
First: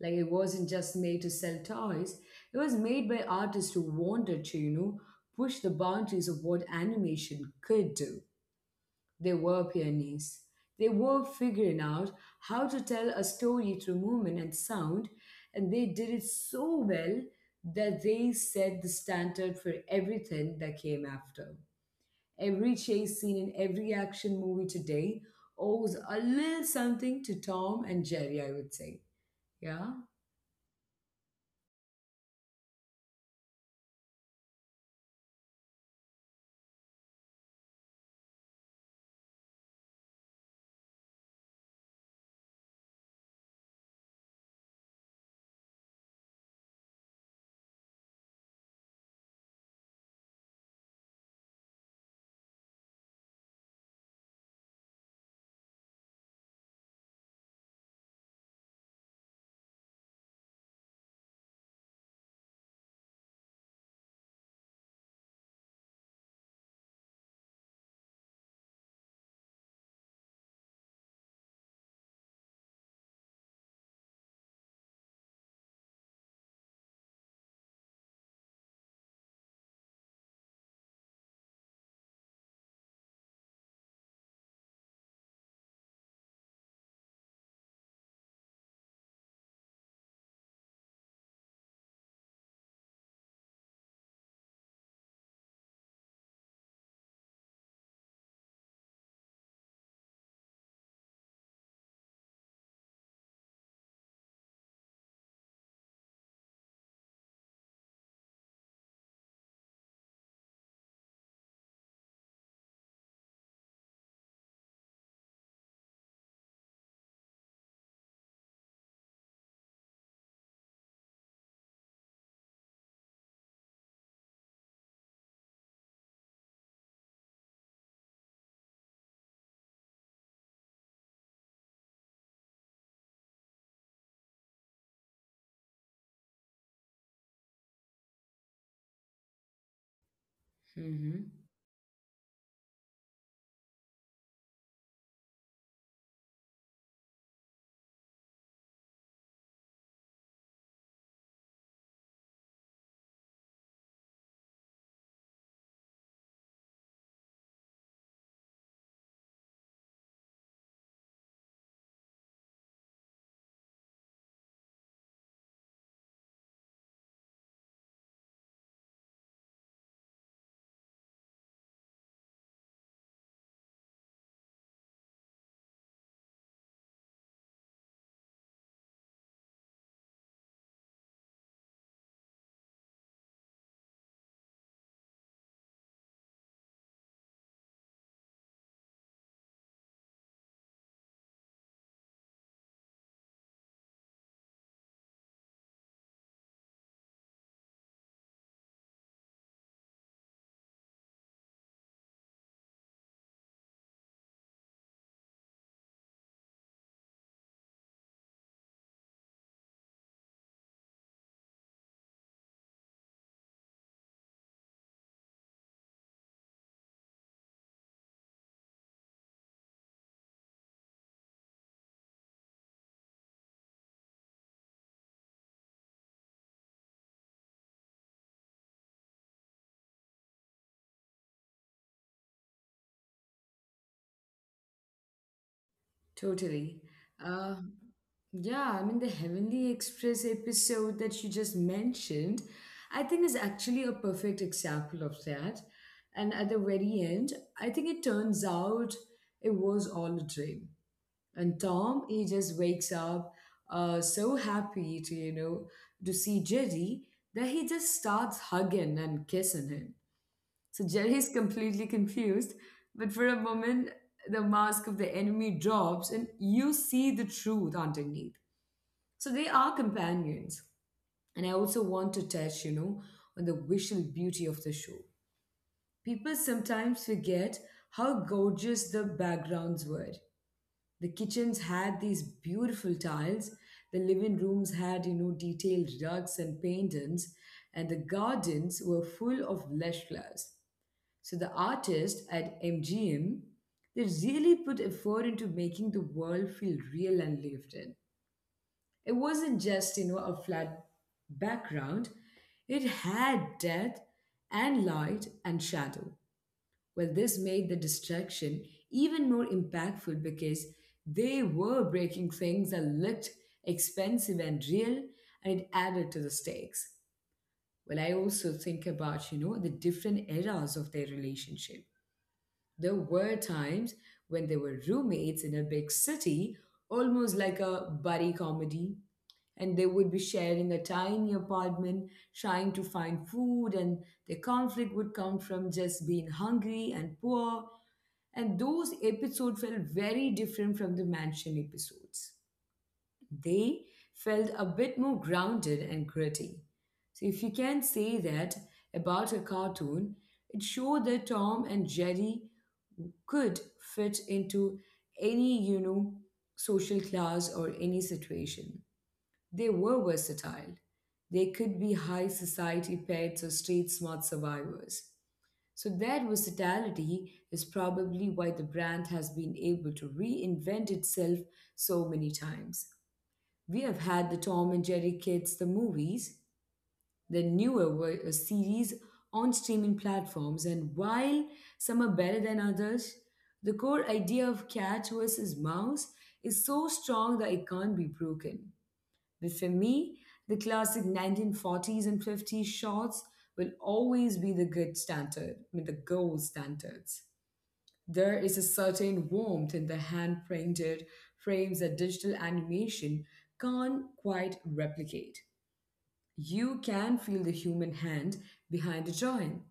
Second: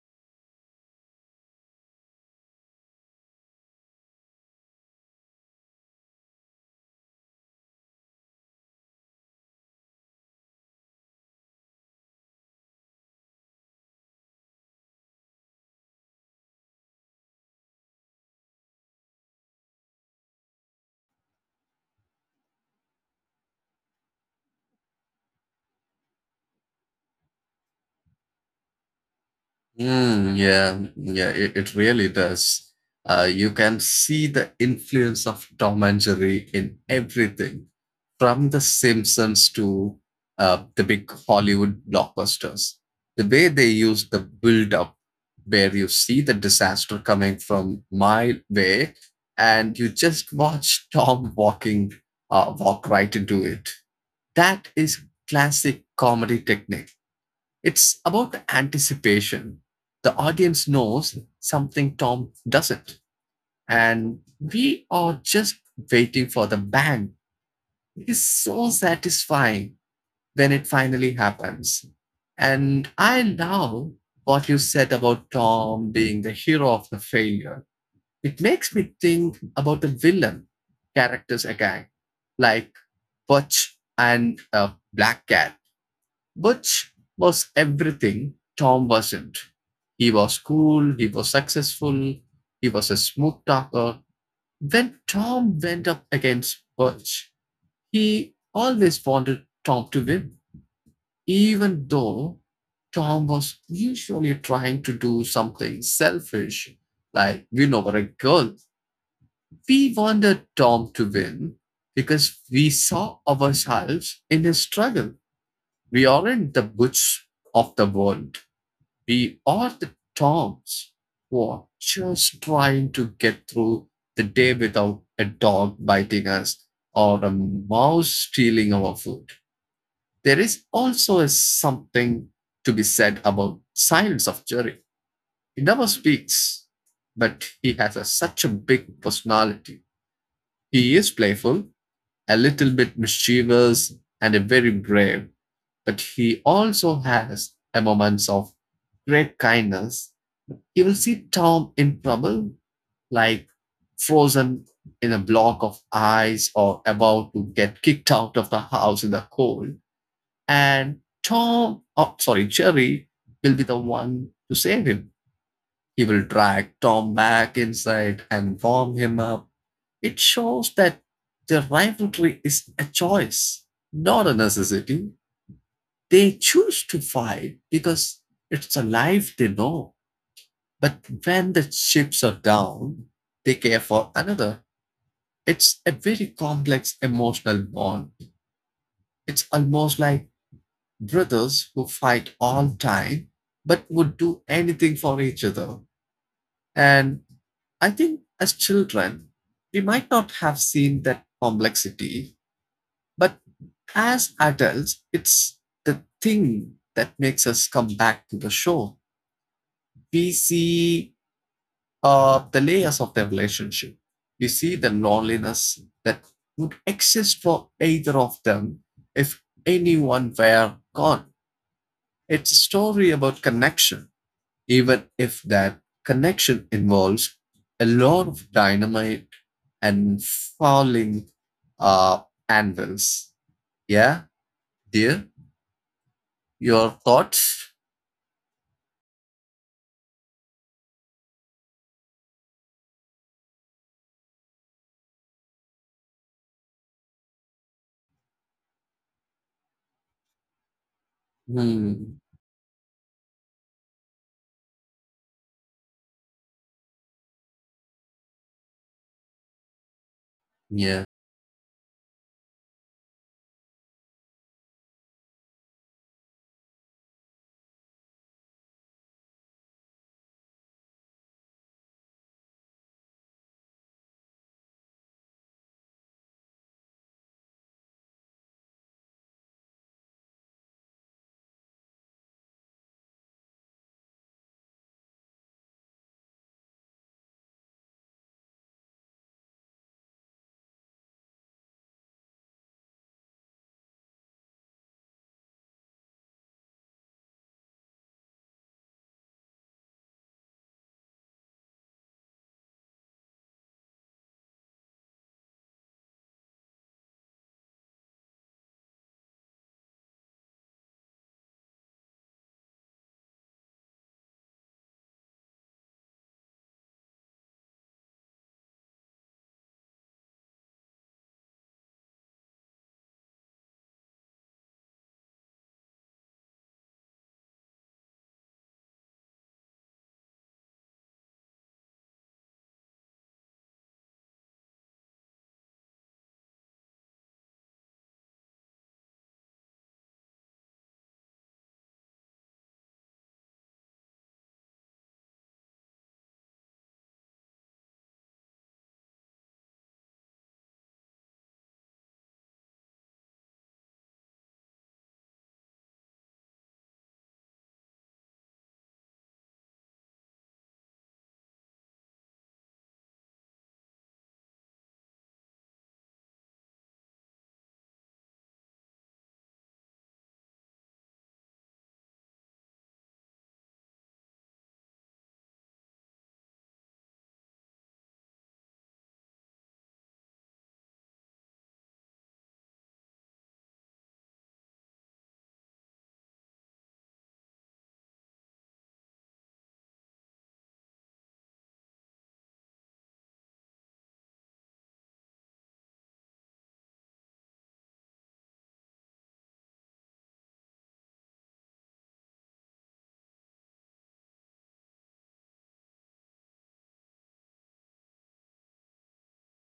Speaker 1: Like it wasn't just made to sell toys, it was made by artists who wanted to, you know, push the boundaries of what animation could do. They were pioneers. They were figuring out how to tell a story through movement and sound, and they did it so well that they set the standard for everything that came after. Every chase scene in every action movie today owes a little something to Tom and Jerry, I would say. Yeah?
Speaker 2: Mm, yeah, yeah, it, it really does. Uh, you can see the influence of Tom and Jerry in everything, from The Simpsons to uh, the big Hollywood blockbusters. The way they use the build up, where you see the disaster coming from mile way, and you just watch <laughs> Tom walking, uh, walk right into it. That is classic comedy technique. It's about the anticipation. The audience knows something Tom doesn't, and we are just waiting for the bang. It is so satisfying when it finally happens. And I love what you said about Tom being the hero of the failure. It makes me think about the villain characters again, like Butch and uh, Black Cat. Butch was everything Tom wasn't. He was cool, he was successful, he was a smooth talker. When Tom went up against Butch, he always wanted Tom to win, even though Tom was usually trying to do something selfish, like win over a girl. We wanted Tom to win because we saw ourselves in his struggle. We aren't the butch of the world. We are the dogs who are just trying to get through the day without a dog biting us or a mouse stealing our food. There is also a something to be said about silence of Jerry. He never speaks, but he has a, such a big personality. He
Speaker 1: Hmm.
Speaker 2: is playful, a little bit mischievous, and a very brave, but he also has a moments of great kindness. You will see Tom in trouble, like frozen in a block of ice or about to get kicked out of the house in the cold. And Tom, oh, sorry, Jerry will be the one to save him. He will drag Tom back inside and warm him up. It shows that their rivalry is a choice, not a necessity. They choose to fight because it's a life they know. But when the chips are down, they care for another. It's a very complex emotional bond. It's almost like brothers who fight all time but would do anything for each other. And I think as children, we might not have seen that complexity, but as adults, it's the thing that makes us come back to the show. We see uh, the layers of the relationship. You see the loneliness that would exist for either of them if anyone were gone. It's a story about connection, even if that connection involves a lot of dynamite and falling uh, anvils. Yeah, dear,
Speaker 1: Totally.
Speaker 2: your
Speaker 1: Uh,
Speaker 2: thoughts?
Speaker 1: yeah, I mean, the Heavenly Express episode that you just mentioned, I think is actually a perfect example of that. And at the very end, I think it turns out it was all a dream. And Tom,
Speaker 2: Hmm.
Speaker 1: he just wakes up uh, so happy to, you know, to see Jerry, that he just starts hugging and kissing him. So
Speaker 2: Yeah,
Speaker 1: Jerry is completely confused, but for a moment, the mask of the enemy drops and you see the truth underneath. So they are companions. And I also want to touch, you know, on the visual beauty of the show. People sometimes forget how gorgeous the backgrounds were. The kitchens had these beautiful tiles, the living rooms had, you know, detailed rugs and paintings, and the gardens were full of lush flowers. So the artists at M G M, they really put effort into making the world feel real and lived in. It wasn't just, you know, a flat background. It had depth and light and shadow. Well, this made the distraction even more impactful because they were breaking things that looked expensive and real, and it added to the stakes. Well, I also think about, you know, the different eras of their relationship. There were times when they were roommates in a big city, almost like a buddy comedy, and they would be sharing a tiny apartment, trying to find food, and the conflict would come from just being hungry and poor. And those episodes felt very different from the mansion episodes. They felt a bit more grounded and gritty. So if you can say that about a cartoon, it showed that Tom and Jerry could fit into any, you know, social class or any situation. They were versatile. They could be high society pets or street smart survivors. So that versatility is probably why the brand has been able to reinvent itself so many times. We have had the Tom and Jerry kids, the movies, the newer were a series on streaming platforms, and while some are better than others, the core idea of cat versus mouse is so strong that it can't be broken. But for me, the classic nineteen forties and fifties shots will always be the good standard, I mean, the gold standards. There is a certain warmth in the hand printed frames that digital animation can't quite replicate. You can feel the human hand behind the joint.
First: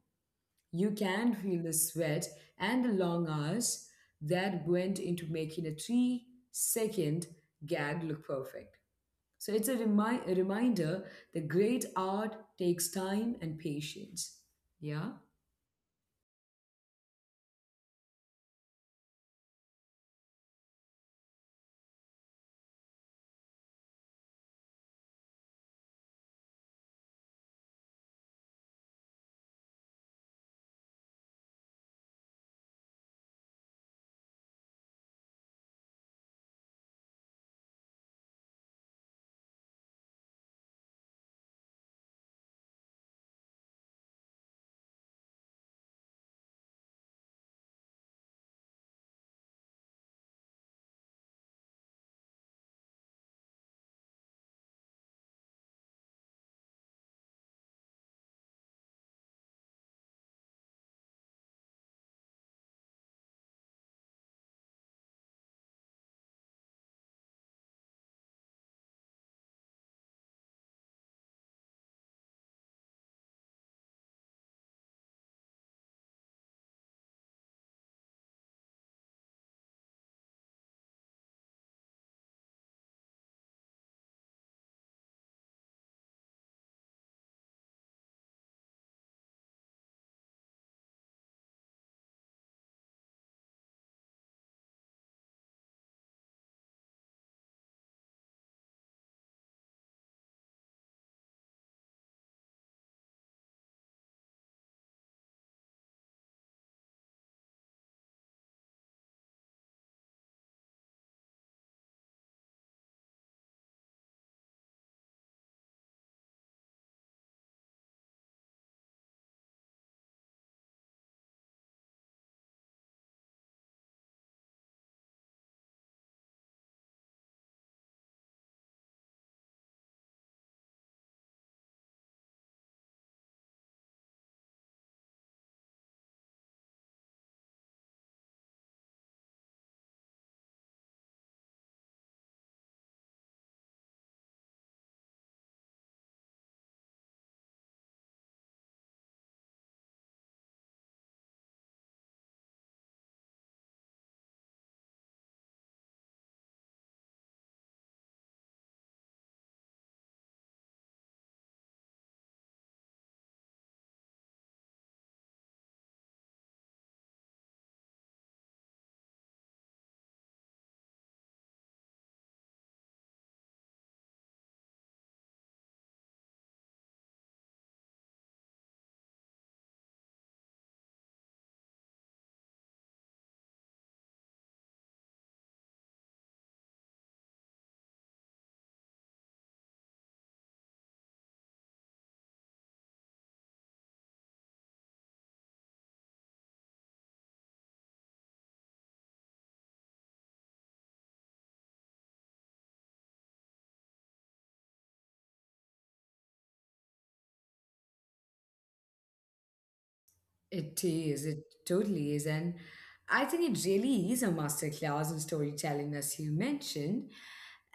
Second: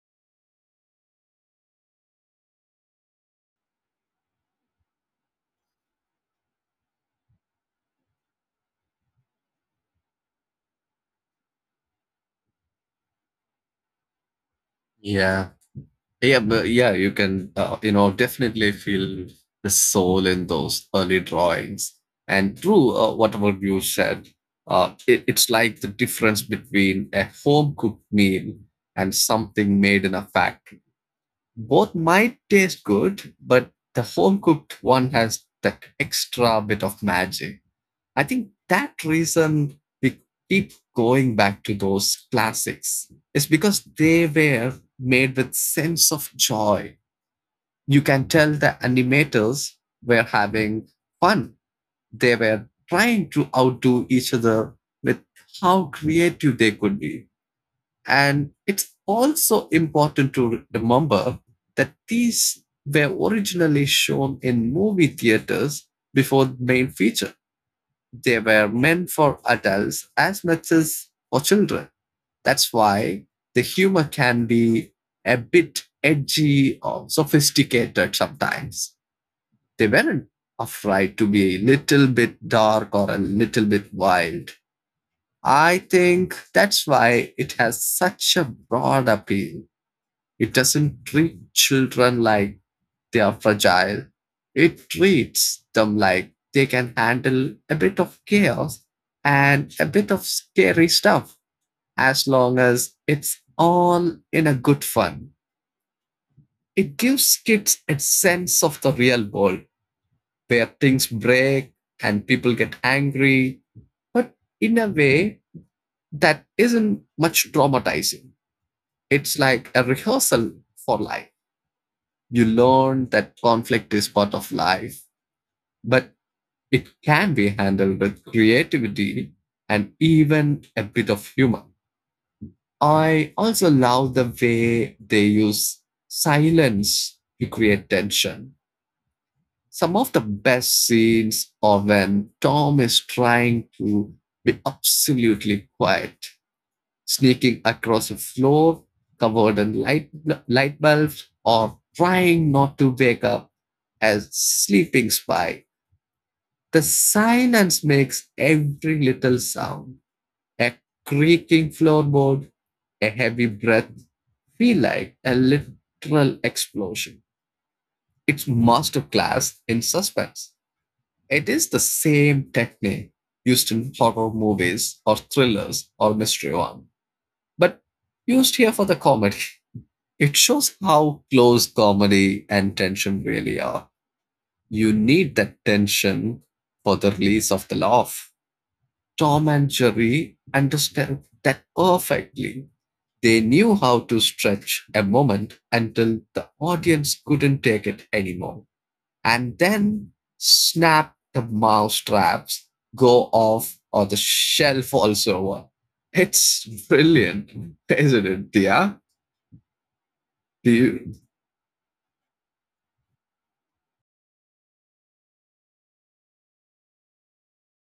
Speaker 1: You can feel the sweat and the long hours that went into making a three second gag look perfect. So it's a, remi- a reminder that great art takes time and patience. Yeah?
Speaker 2: yeah. Yeah, but yeah, you can, uh, you know, definitely feel the soul in those early drawings. And true, uh, whatever you said, uh, it, it's like the difference between a home cooked meal and something made in a factory. Both might taste good, but the home cooked one has that extra bit of magic. I think that reason we keep going back to those classics is because they were made with sense of joy. You can tell the animators were having fun. They were trying to outdo each other with how creative they could be. And it's also important to remember that these were originally shown in movie theaters before the main feature. They were meant for adults as much as for children. That's why the humor can be a bit edgy or sophisticated sometimes. They weren't afraid to be a little bit dark or a little bit wild. I think that's why it has such a broad appeal. It doesn't treat children like they are fragile. It treats them like they can handle a bit of chaos and a bit of scary stuff as long as it's all in a good fun. It gives kids a sense of the real world where things break and people get angry, but in a way that isn't much traumatizing. It's like a rehearsal for life. You learn that conflict is part of life, but it can be handled with creativity and even a bit of humor. I also love the way they use silence to create tension. Some of the best scenes are when Tom is trying to be absolutely quiet, sneaking across a floor covered in light, light bulbs, or trying not to wake up a sleeping spy. The silence makes every little sound, a creaking floorboard, a heavy breath, feel like a literal explosion. It's masterclass in suspense. It is the same technique used in horror movies or thrillers or mystery one, but used here for the comedy. It shows how close comedy and tension really are. You need that tension for the release of the laugh. Tom and Jerry understand that perfectly. They knew how to stretch a moment until the audience couldn't take it anymore. And then snap the mousetraps go off or the shell falls over. It's brilliant, isn't it, Dia? Do
Speaker 1: It
Speaker 2: you-
Speaker 1: is, it totally is. And I think it really is a masterclass in storytelling, as you mentioned.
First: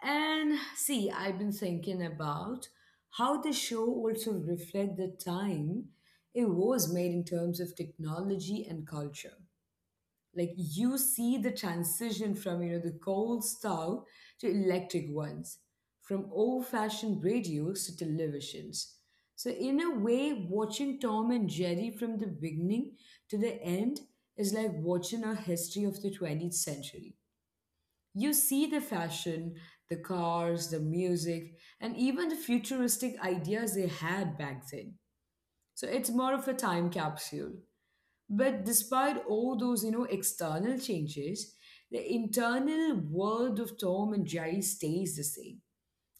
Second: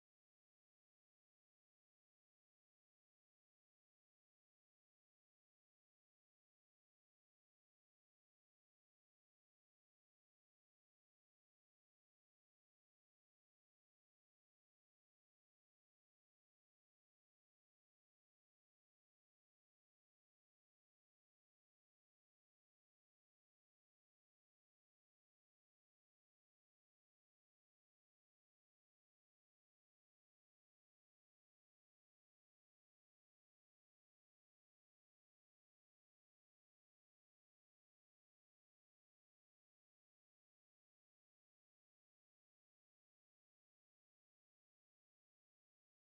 Speaker 1: And see, I've been thinking about how the show also reflect the time it was made in terms of technology and culture. Like you see the transition from, you know, the coal stove to electric ones, from old-fashioned radios to televisions. So in a way, watching Tom and Jerry from the beginning to the end is like watching a history of the twentieth century. You see the fashion, the cars, the music, and even the futuristic ideas they had back then. So it's more of a time capsule, but despite all those, you know, external changes, the internal world of Tom and Jerry stays the same.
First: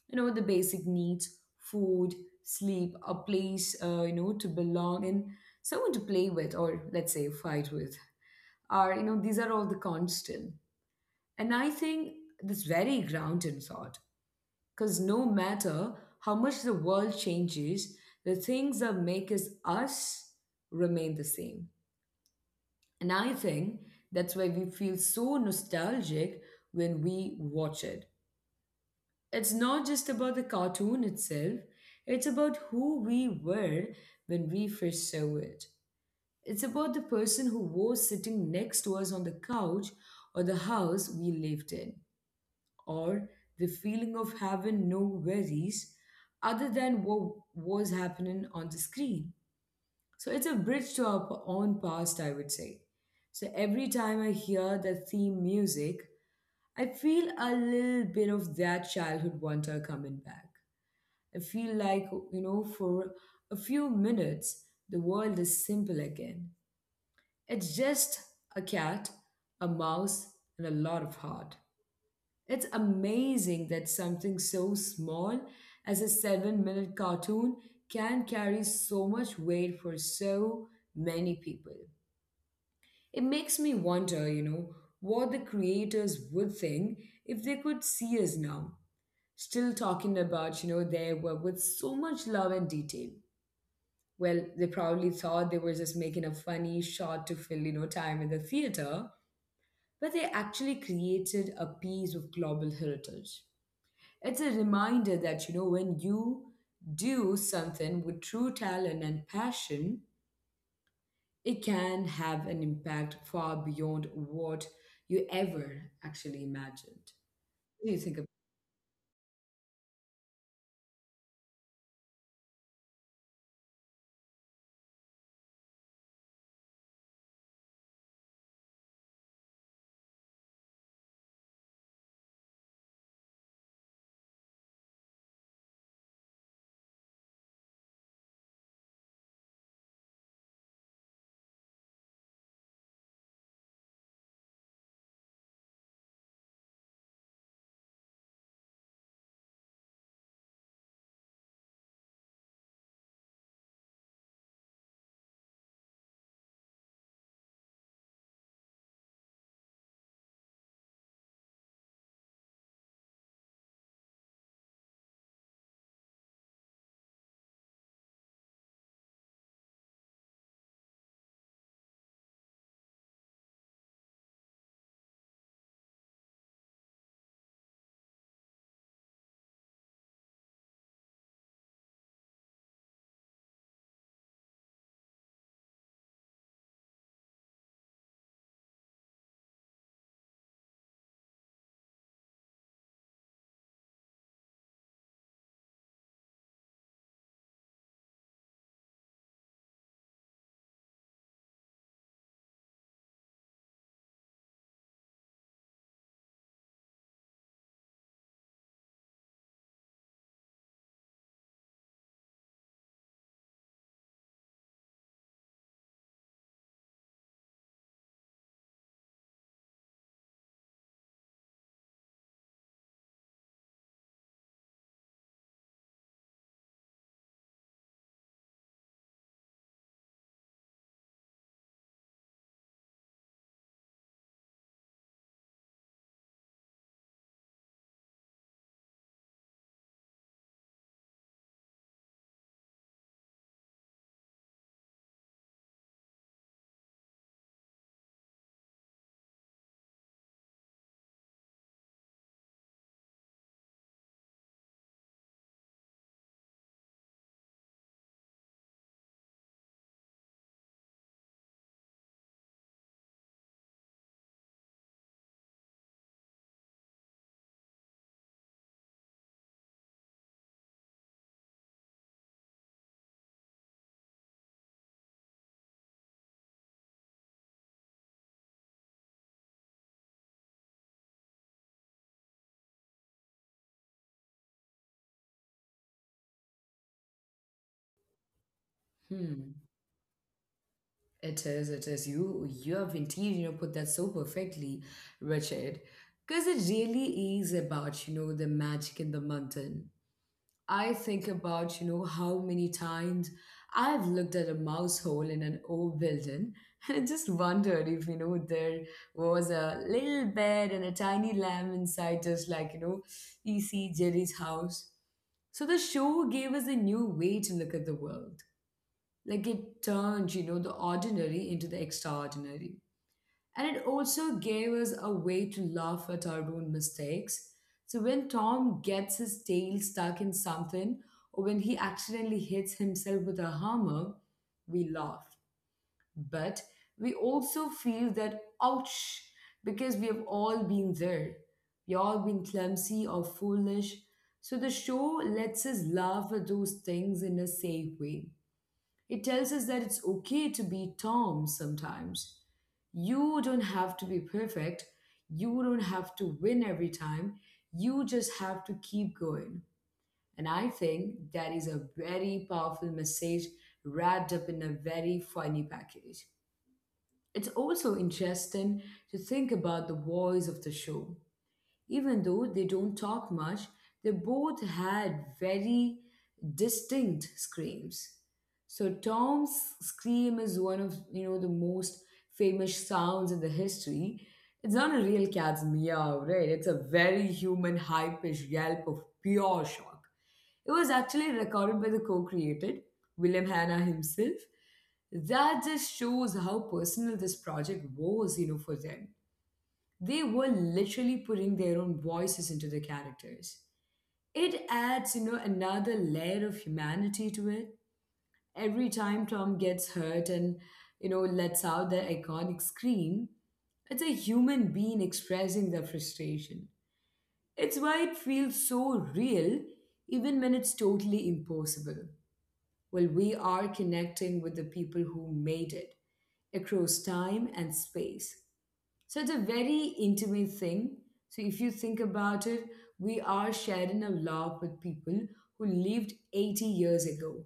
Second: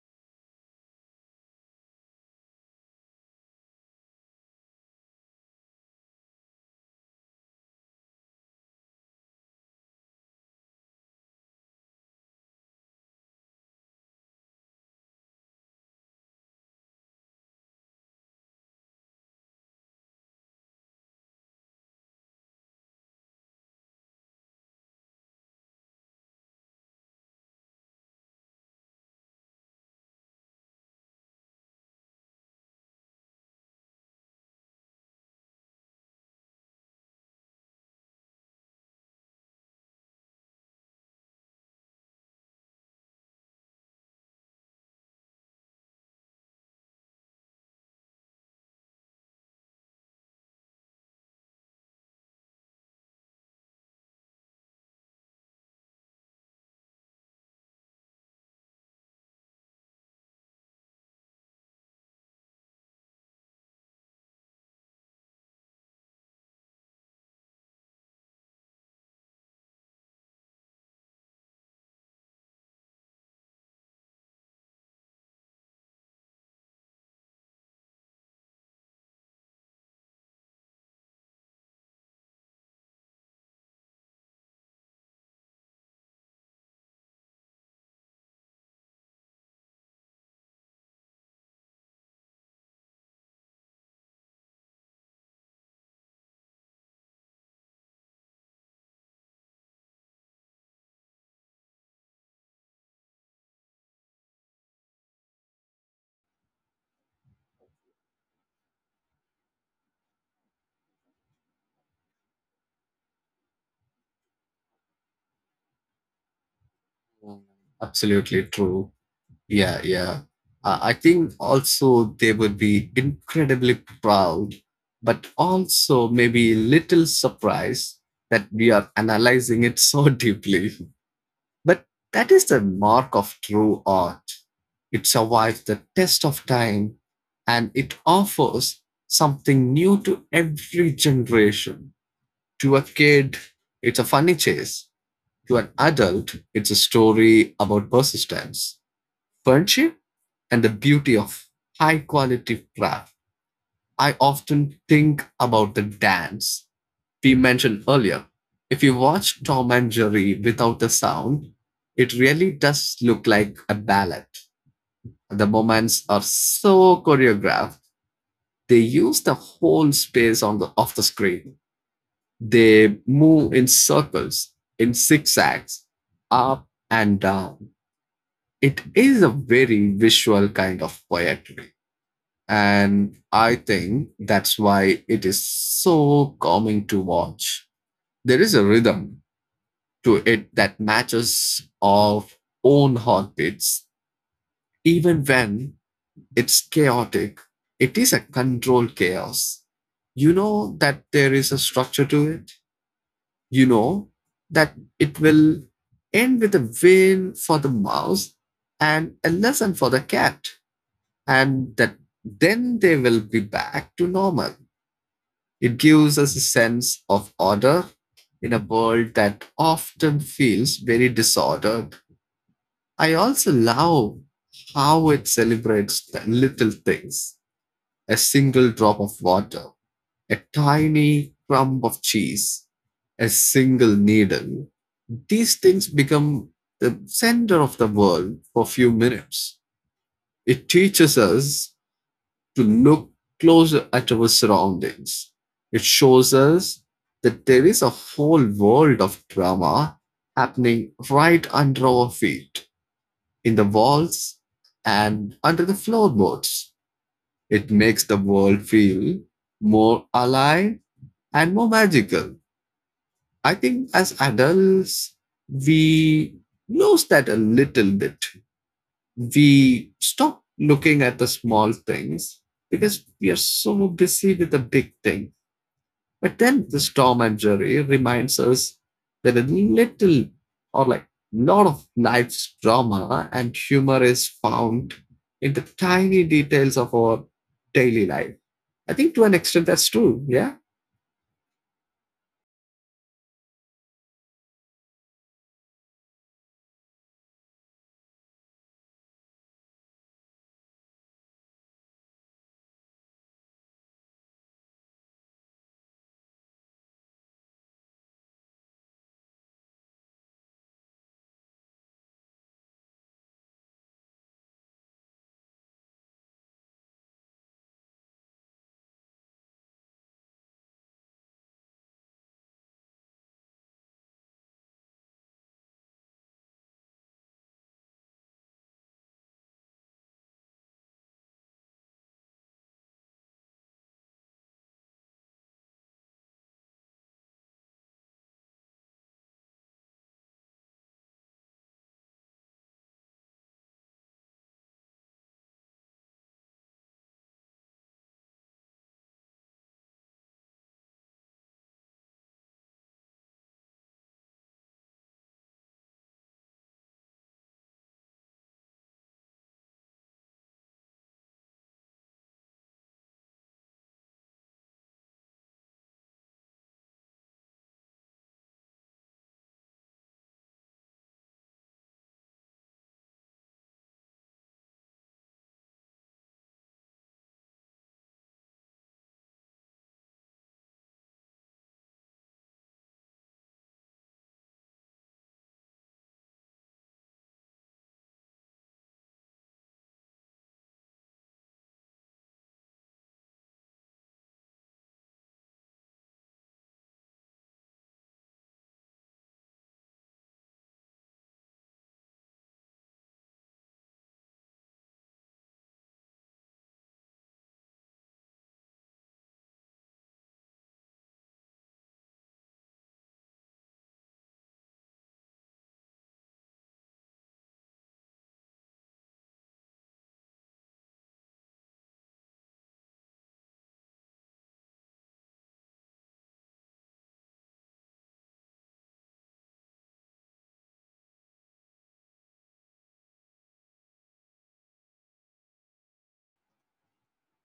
Speaker 1: You know, the basic needs, food, sleep, a place, uh, you know, to belong, and someone to play with, or let's say fight with, are, you know, these are all the constant. And I think this very grounded thought, because no matter how much the world changes, the things that make us us remain the same. And I think that's why we feel so nostalgic when we watch it. It's not just about the cartoon itself, it's about who we were when we first saw it. It's about the person who was sitting next to us on the couch or the house we lived in, or the feeling of having no worries other than what was happening on the screen. So it's a bridge to our p- own past, I would say. So every time I hear the theme music, I feel a little bit of that childhood wonder coming back. I feel like, you know, for a few minutes, the world is simple again. It's just a cat, a mouse, and a lot of heart. It's amazing that something so small as a seven minute cartoon can carry so much weight for so many people. It makes me wonder, you know, what the creators would think if they could see us now. Still talking about, you know, their work with so much love and detail. Well, they probably thought they were just making a funny shot to fill, you know, time in the theater, but they actually created a piece of global heritage. It's a reminder that, you know, when you do something with true talent and passion, it can have an impact far beyond what you ever actually imagined. What do you think about?
Speaker 2: Absolutely true. Yeah, yeah. Uh, I think also they would be incredibly proud, but also maybe a little surprised that we are analyzing it so <laughs> deeply. But that is the mark of true art. It survives the test of time and it offers something new to every generation. To a kid, it's a funny chase. To an adult, it's a story about persistence. Weren't you? And the beauty of high quality craft, I often think about the dance we mentioned earlier. If you watch Tom and Jerry without the sound, it really does look like a ballet. The moments are so choreographed. They use the whole space on the of the screen. They move in circles, in zigzags, up and down. It is a very visual kind of poetry. And I think that's why it is so calming to watch. There is a rhythm to it that matches our own heartbeats, even when it's chaotic. It is a controlled chaos. You know that there is a structure to it. You know that it will end with a win for the mouse and a lesson for the cat, and that then they will be back to normal. It gives us a sense of order in a world that often feels very disordered. I also love how it celebrates the little things, a single drop of water, a tiny crumb of cheese, a single needle. These things become the center of the world for a few minutes. It teaches us to look closer at our surroundings. It shows us that there is a whole world of drama happening right under our feet, in the walls and under the floorboards. It makes the world feel more alive and more magical. I think as adults, we lose that a little bit. We stop looking at the small things because we are so busy with the big thing. But then this Tom and Jerry reminds us that a little or like lot of life's drama and humor is found in the tiny details of our daily life. I think to an
Speaker 1: Hmm.
Speaker 2: extent that's true. Yeah.
Speaker 1: It is. It is. You. You have indeed, you know, put that so perfectly, Richard. Because it really is about, you know, the magic in the mountain. I think about, you know, how many times I've looked at a mouse hole in an old building <laughs> and I just wondered if, you know, there was a little bed and a tiny lamb inside, just like, you know, E C. Jerry's house. So the show gave us a new way to look at the world. Like it turned, you know, the ordinary into the extraordinary. And it also gave us a way to laugh at our own mistakes. So when Tom gets his tail stuck in something, or when he accidentally hits himself with a hammer, we laugh. But we also feel that ouch, because we have all been there. We all been clumsy or foolish. So the show lets us laugh at those things in a safe way. It tells us that it's okay to be Tom sometimes. You don't have to be perfect. You don't have to win every time. You just have to keep going. And I think that is a very powerful message wrapped up in a very funny package. It's also interesting to think about the voice of the show. Even though they don't talk much, they both had very distinct screams. So Tom's scream is one of, you know, the most famous sounds in the history. It's not a real cat's meow, right? It's a very human high-pitched yelp of pure shock. It was actually recorded by the co-creator, William Hanna himself. That just shows how personal this project was, you know, for them. They were literally putting their own voices into the characters. It adds, you know, another layer of humanity to it. Every time Tom gets hurt and, you know, lets out that iconic scream, it's a human being expressing their frustration. It's why it feels so real, even when it's totally impossible. Well, we are connecting with the people who made it across time and space. So it's a very intimate thing. So if you think about it, we are sharing a love with people who lived eighty years ago.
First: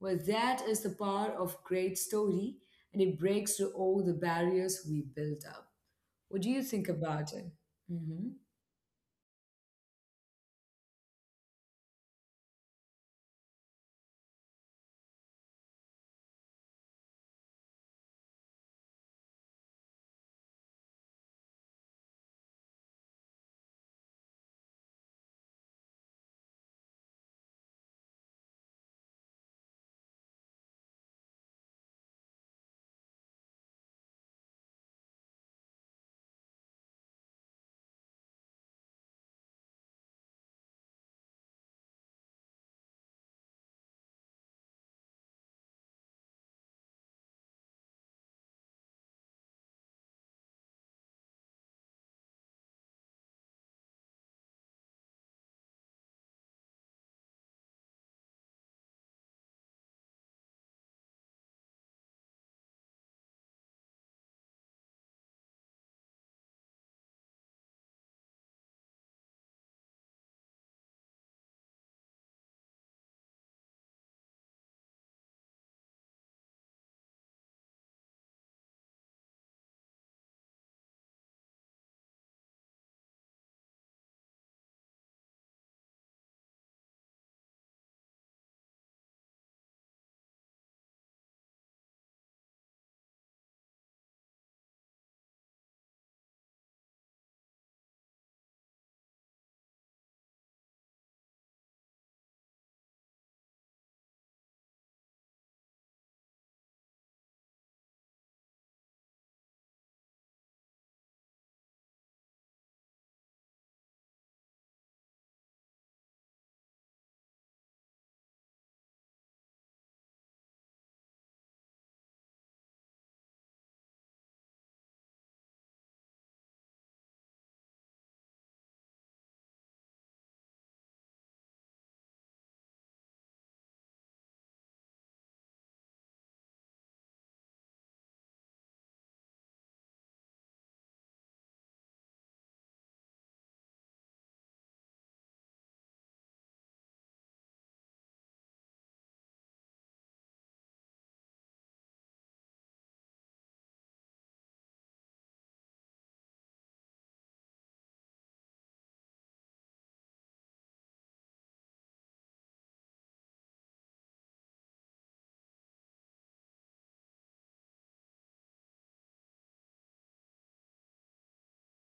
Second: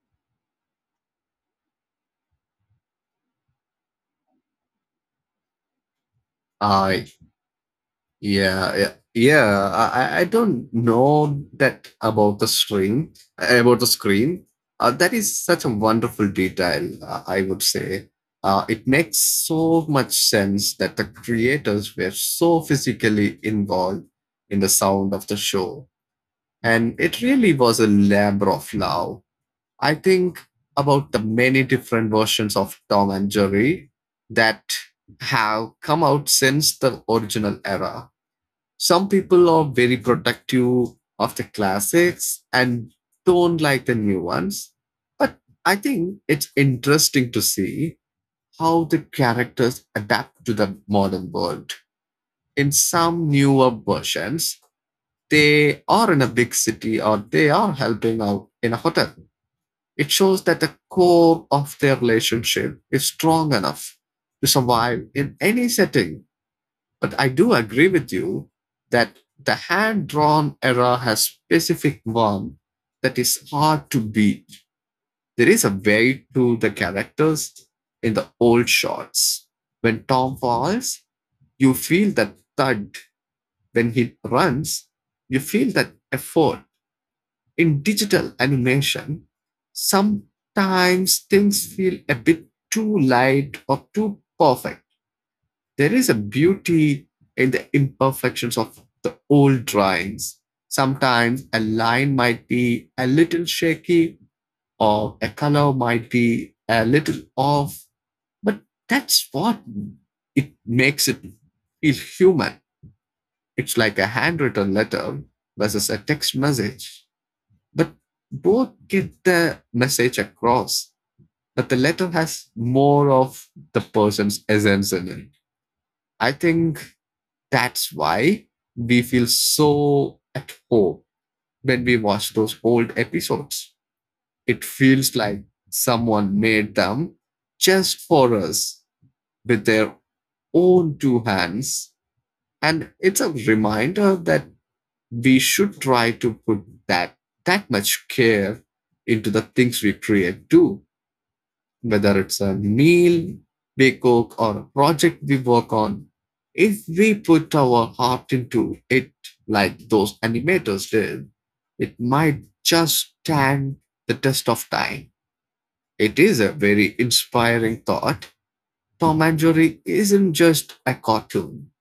Speaker 1: Well, that is the power of great story, and it breaks through all the barriers we built up. What do you think
Speaker 2: I
Speaker 1: about it? Mm-hmm.
Speaker 2: Yeah, yeah, yeah. I, I- I don't know that about the screen, about the screen. Uh, that is such a wonderful detail, uh, I would say. Uh, it makes so much sense that the creators were so physically involved in the sound of the show. And it really was a labor of love. I think about the many different versions of Tom and Jerry that have come out since the original era. Some people are very protective of the classics and don't like the new ones. But I think it's interesting to see how the characters adapt to the modern world. In some newer versions, they are in a big city or they are helping out in a hotel. It shows that the core of their relationship is strong enough to survive in any setting, but I do agree with you that the hand drawn era has specific one that is hard to beat. There is a way to the characters in the old shots. When Tom falls, you feel that thud. When he runs, you feel that effort. In digital animation, sometimes things feel a bit too light or too perfect. There is a beauty in the imperfections of the old drawings. Sometimes a line might be a little shaky or a color might be a little off, but that's what it makes it feel human. It's like a handwritten letter versus a text message, but both get the message across. But the letter has more of the person's essence in it. I think that's why we feel so at home when we watch those old episodes. It feels like someone made them just for us with their own two hands. And it's a reminder that we should try to put that that much care into the things we create too. Whether it's a meal we cook or a project we work on, if we put our heart into it like those animators did, it might just stand the test of time. It is a very inspiring thought. Tom and Jerry isn't just a cartoon,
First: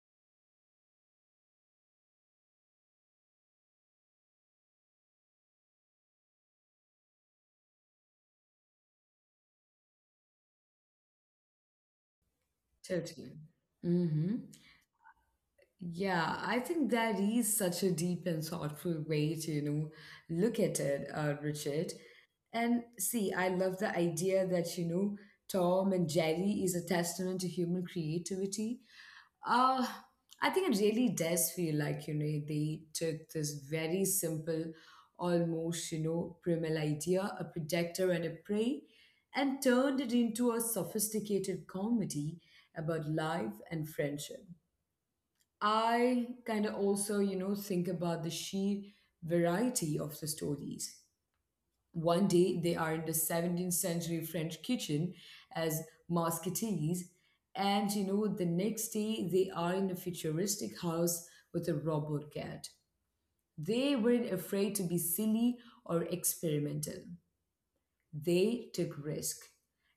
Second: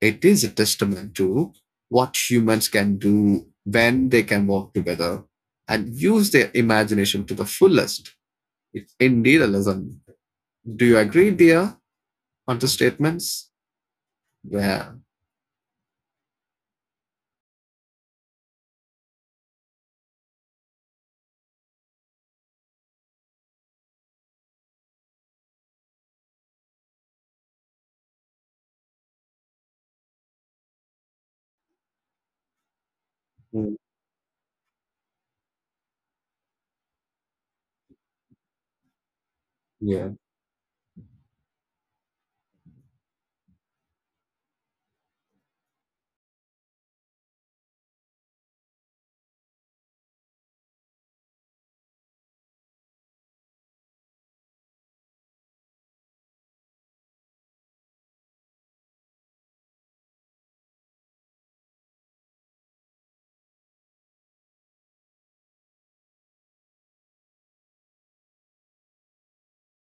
Speaker 2: it is a testament to what humans can do when they can work together and use their imagination to the fullest. It's indeed a lesson. Do you agree, dear, on the
Speaker 1: Totally.
Speaker 2: statements?
Speaker 1: Mm-hmm.
Speaker 2: Yeah.
Speaker 1: Yeah, I think that is such a deep and thoughtful way to, you know, look at it, uh, Richard. And see, I love the idea that, you know, Tom and Jerry is a testament to human creativity. Uh, I think it really does feel like, you know, they took this
Speaker 2: Mm.
Speaker 1: very simple, almost, you know, primal idea, a protector and a prey, and turned
Speaker 2: Yeah.
Speaker 1: it into a sophisticated comedy about life and friendship. I kind of also, you know, think about the sheer variety of the stories. One day they are in the seventeenth century French kitchen as musketeers, and, you know, the next day they are in a futuristic house with a robot cat. They weren't afraid to be silly or experimental. They took risk.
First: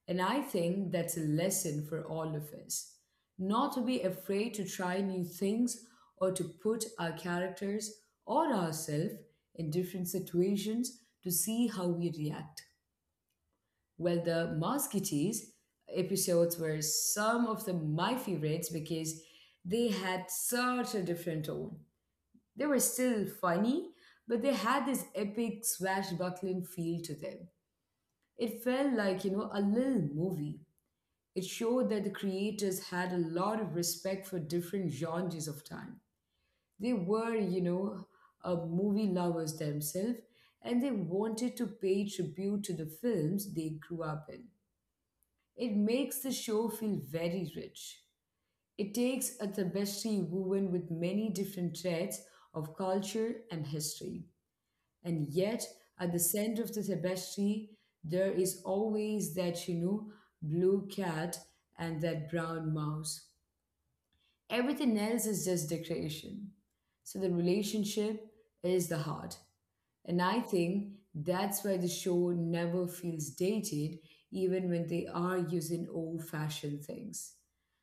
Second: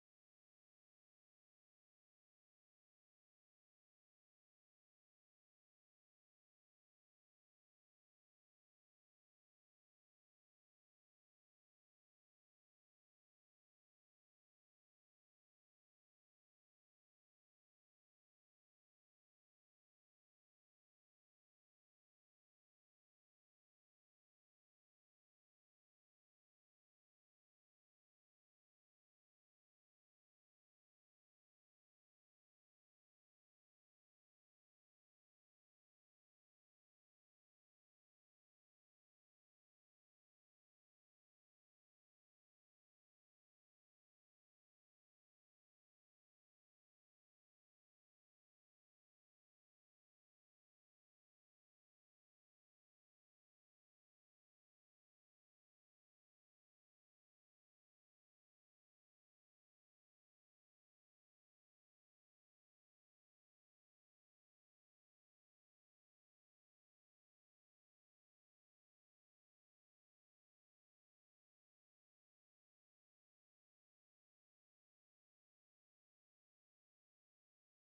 Speaker 1: And I think that's a lesson for all of us. Not to be afraid to try new things or to put our characters or ourselves in different situations to see how we react. Well, the Musketeers episodes were some of the my favorites because they had such a different tone. They were still funny, but they had this epic swashbuckling feel to them. It felt like, you know, a little movie. It showed that the creators had a lot of respect for different genres of time. They were, you know, uh, movie lovers themselves, and they wanted to pay tribute to the films they grew up in. It makes the show feel very rich. It takes a tapestry woven with many different threads of culture and history. And yet, at the center of the tapestry, there is always that, you know, blue cat and that brown mouse. Everything else is just decoration. So the relationship is the heart. And I think that's why the show never feels dated, even when they are using old fashioned things.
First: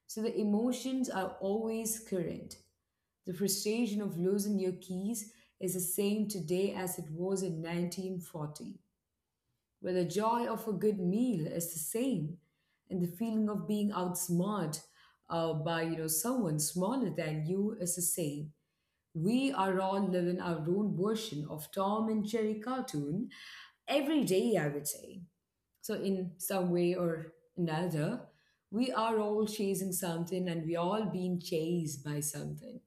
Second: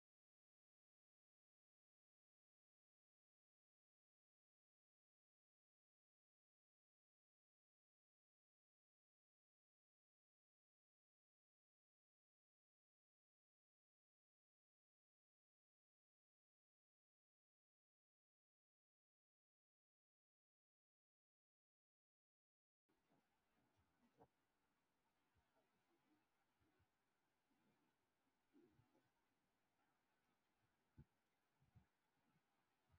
Speaker 1: So the emotions are always current. The frustration of losing your keys is the same today as it was in nineteen forty, where the joy of a good meal is the same, and the feeling of being outsmarted, uh, by, you know, someone smaller than you is the same. We are all living our own version of Tom and Jerry cartoon every day, I would say. So in some way or another, we are all chasing something and we all being chased by something.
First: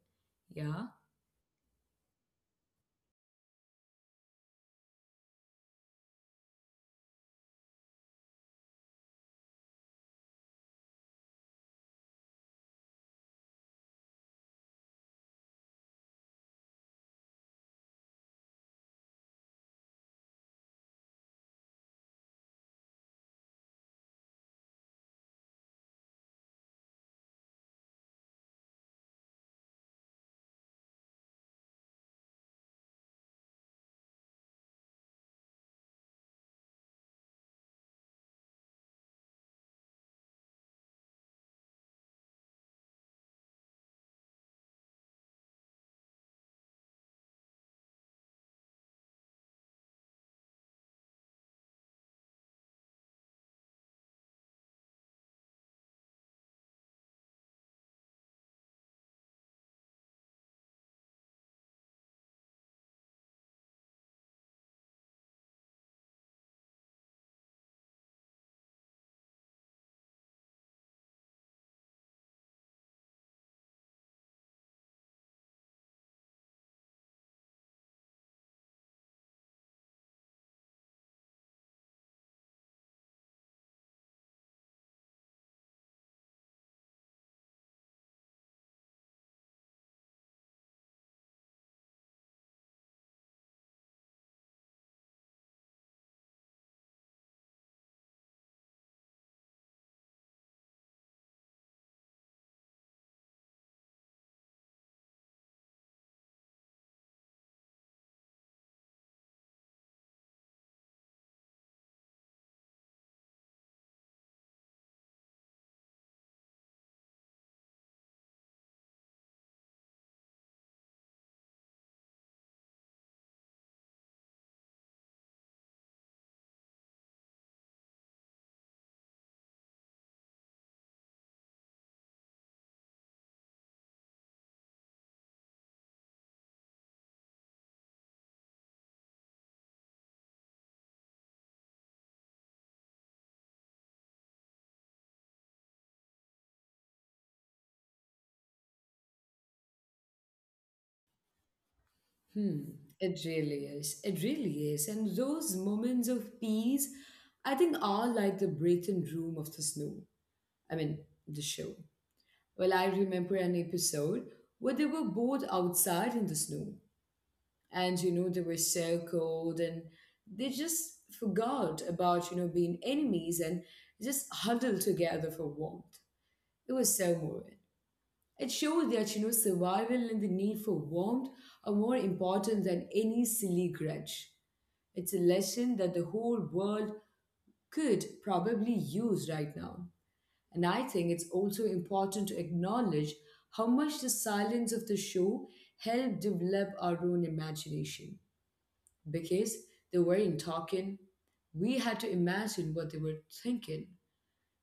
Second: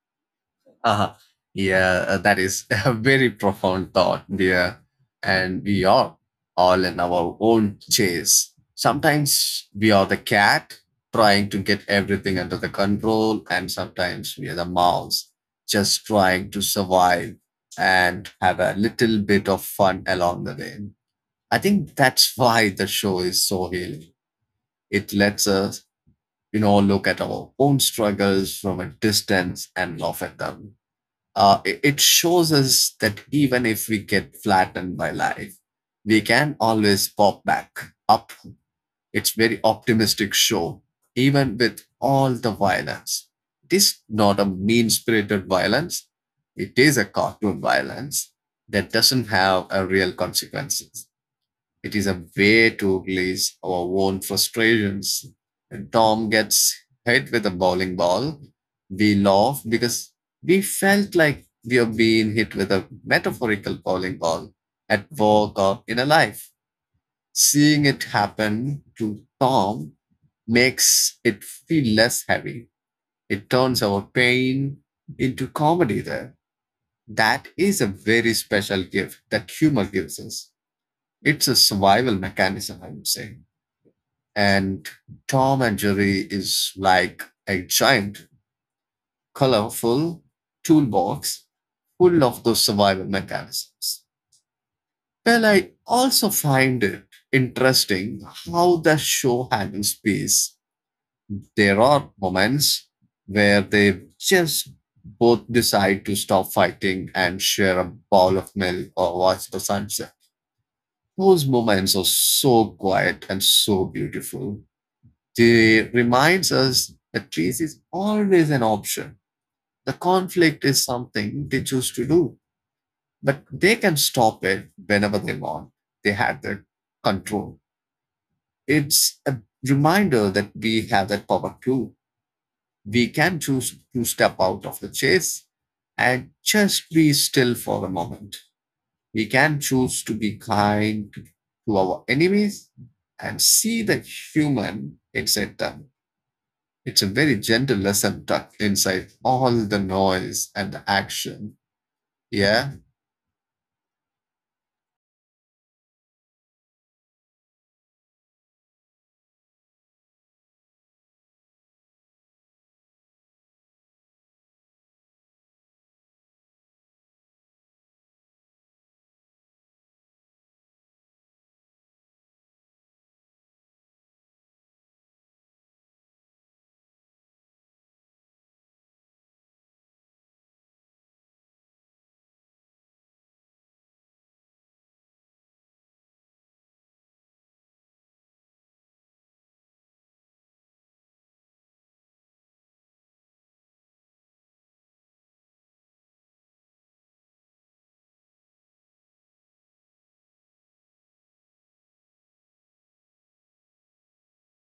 Speaker 1: Yeah.
Speaker 2: Uh-huh. Yeah, uh, that is <laughs> a very profound thought, dear. And we are all in our own chase. Sometimes we are the cat trying to get everything under the control, and sometimes we are the mouse just trying to survive and have a little bit of fun along the way. I think that's why the show is so healing. It lets us, you know, look at our own struggles from a distance and laugh at them. Uh, it, it shows us that even if we get flattened by life, we can always pop back up. It's very optimistic show, even with all the violence. It is not a mean-spirited violence. It is a cartoon violence that doesn't have a real consequences. It is a way to release our own frustrations. When Tom gets hit with a bowling ball, we laugh because we felt like we are being hit with a metaphorical bowling ball at work or in a life. Seeing it happen to Tom makes it feel less heavy. It turns our pain into comedy there. That is a very special gift that humor gives us. It's a survival mechanism, I would say. And Tom and Jerry is like a giant, colorful toolbox full of those survival mechanisms. Well, I also find it interesting how the show handles space. There are moments where they just both decide to stop fighting and share a bowl of milk or watch the sunset. Those moments are so quiet and so beautiful. It reminds us that peace is always an option. The conflict is something they choose to do, but they can stop it whenever they want. They have that control. It's a reminder that we have that power too. We can choose to step out of the chase and just be still for a moment. We can choose to be kind to our enemies and see the human inside them. It's a very gentle lesson tucked inside all the noise and the action.
Speaker 1: Hmm,
Speaker 2: Yeah,
Speaker 1: it really is. It really is. And those moments of peace, I think, are like the breathing room of the snow. I mean, the show. Well, I remember an episode where they were both outside in the snow. And, you know, they were so cold and they just forgot about, you know, being enemies and just huddled together for warmth. It was so moving. It showed that, you know, survival and the need for warmth are more important than any silly grudge. It's a lesson that the whole world could probably use right now. And I think it's also important to acknowledge how much the silence of the show helped develop our own imagination. Because they weren't talking, we had to imagine what they were thinking.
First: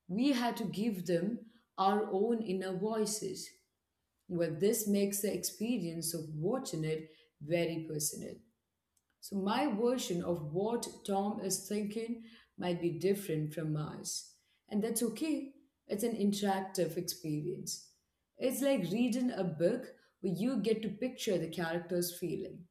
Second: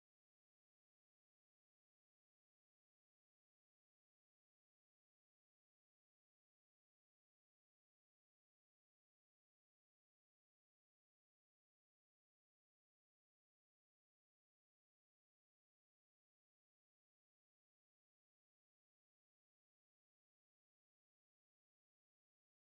Speaker 1: We had to give them our own inner voices. Well, this makes the experience of watching it very personal. So my version of what Tom is thinking might be different from ours. And that's okay. It's an interactive experience. It's like reading a book where you get to picture the character's feeling.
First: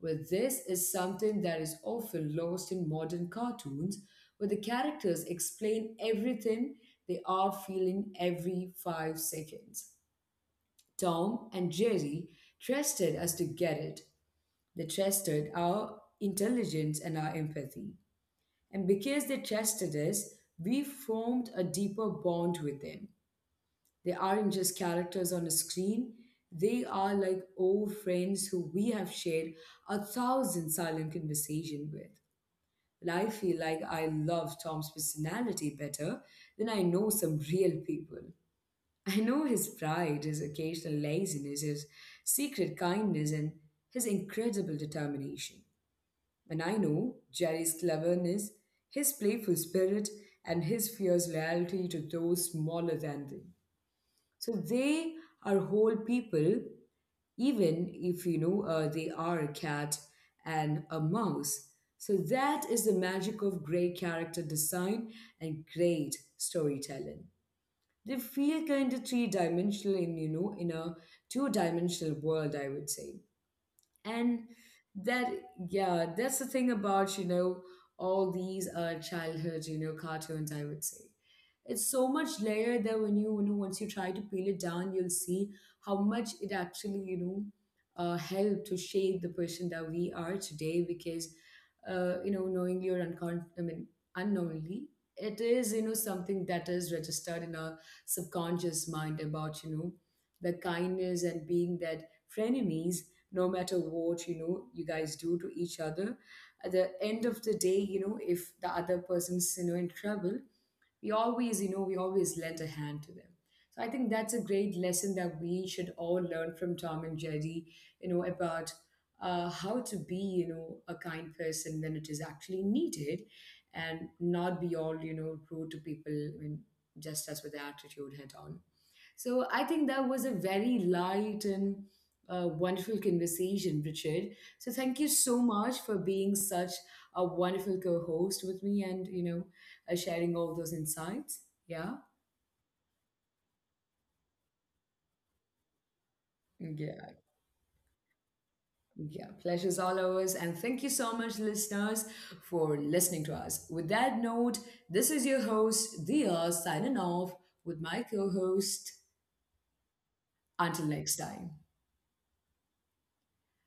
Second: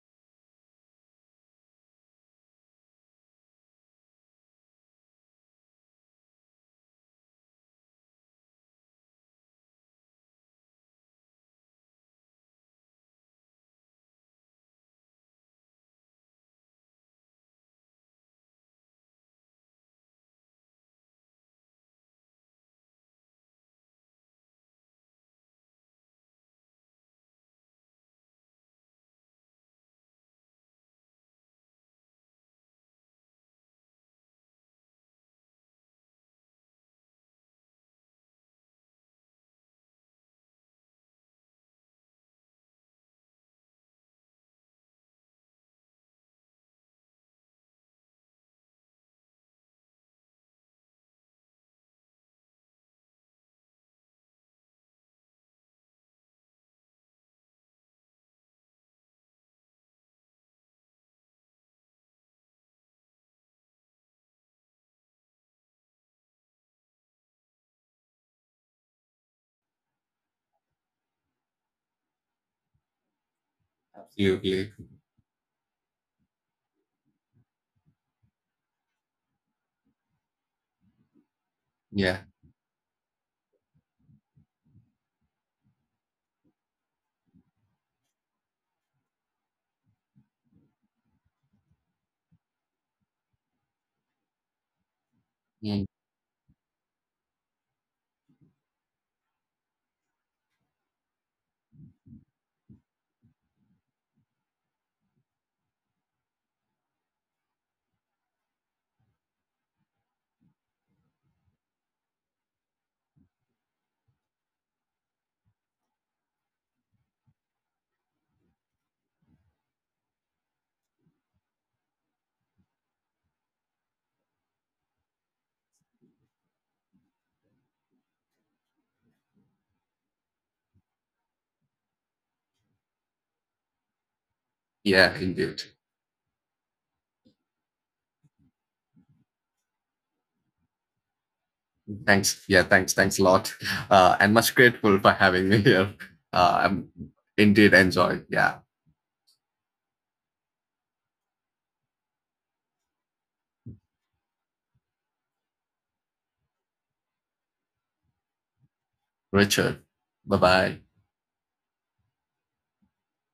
Speaker 1: Well, this is something that is often lost in modern cartoons where the characters explain everything they are feeling every five seconds. Tom and Jerry trusted us to get it. They trusted our intelligence and our empathy. And because they trusted us, we formed a deeper bond with them. They aren't just characters on a screen, they are like old friends who we have shared a thousand silent conversations with. And I feel like I love Tom's personality better than I know some real people. I know his pride, his occasional laziness, his secret kindness, and his incredible determination. And I know Jerry's cleverness, his playful spirit, and his fierce loyalty to those smaller than them. So they are whole people, even if, you know uh, they are a cat and a mouse. So that is the magic of great character design and great storytelling. They feel kind of three dimensional in, you know in a two dimensional world, I would say. And
Speaker 2: absolutely.
Speaker 1: that, yeah, that's the thing about, you know, all these, uh, childhood, you know, cartoons, I would say, it's so
Speaker 2: Yeah.
Speaker 1: much layer that when you, you know once you try to peel it down you'll see how much it actually, you know uh, helped to shape the person that we are today because, uh, you know, knowingly or uncon- I mean unknowingly, it is, you know,
Speaker 2: Mm.
Speaker 1: something that is registered in our subconscious mind about, you know, the kindness and being that frenemies, no matter what, you know, you guys do to each other, at the end of the day, you know, if the other person's, you know, in trouble, we always, you know we always lend a hand to them. So I think that's a great lesson that we should all learn from Tom and Jerry, you know, about, uh, how to be, you know, a kind person when it is actually needed and not be all, you know, rude to people. I just as with the attitude head on. So I think that was a very light and, uh, wonderful conversation, Richard. So thank you
Speaker 2: Yeah,
Speaker 1: so
Speaker 2: indeed.
Speaker 1: much for being such a wonderful co-host with me, and, you know, uh, sharing all those insights. Yeah.
Speaker 2: Thanks. Yeah, thanks. Thanks a lot. Uh, and much grateful for having me here. Uh, I'm
Speaker 1: Yeah,
Speaker 2: indeed enjoyed. Yeah.
Speaker 1: yeah, pleasure's all ours. And thank you so much, listeners, for listening to us. With that note, this is your host, Dia, signing off with my co host.
Speaker 2: Richard, bye
Speaker 1: Until
Speaker 2: bye.
Speaker 1: next time.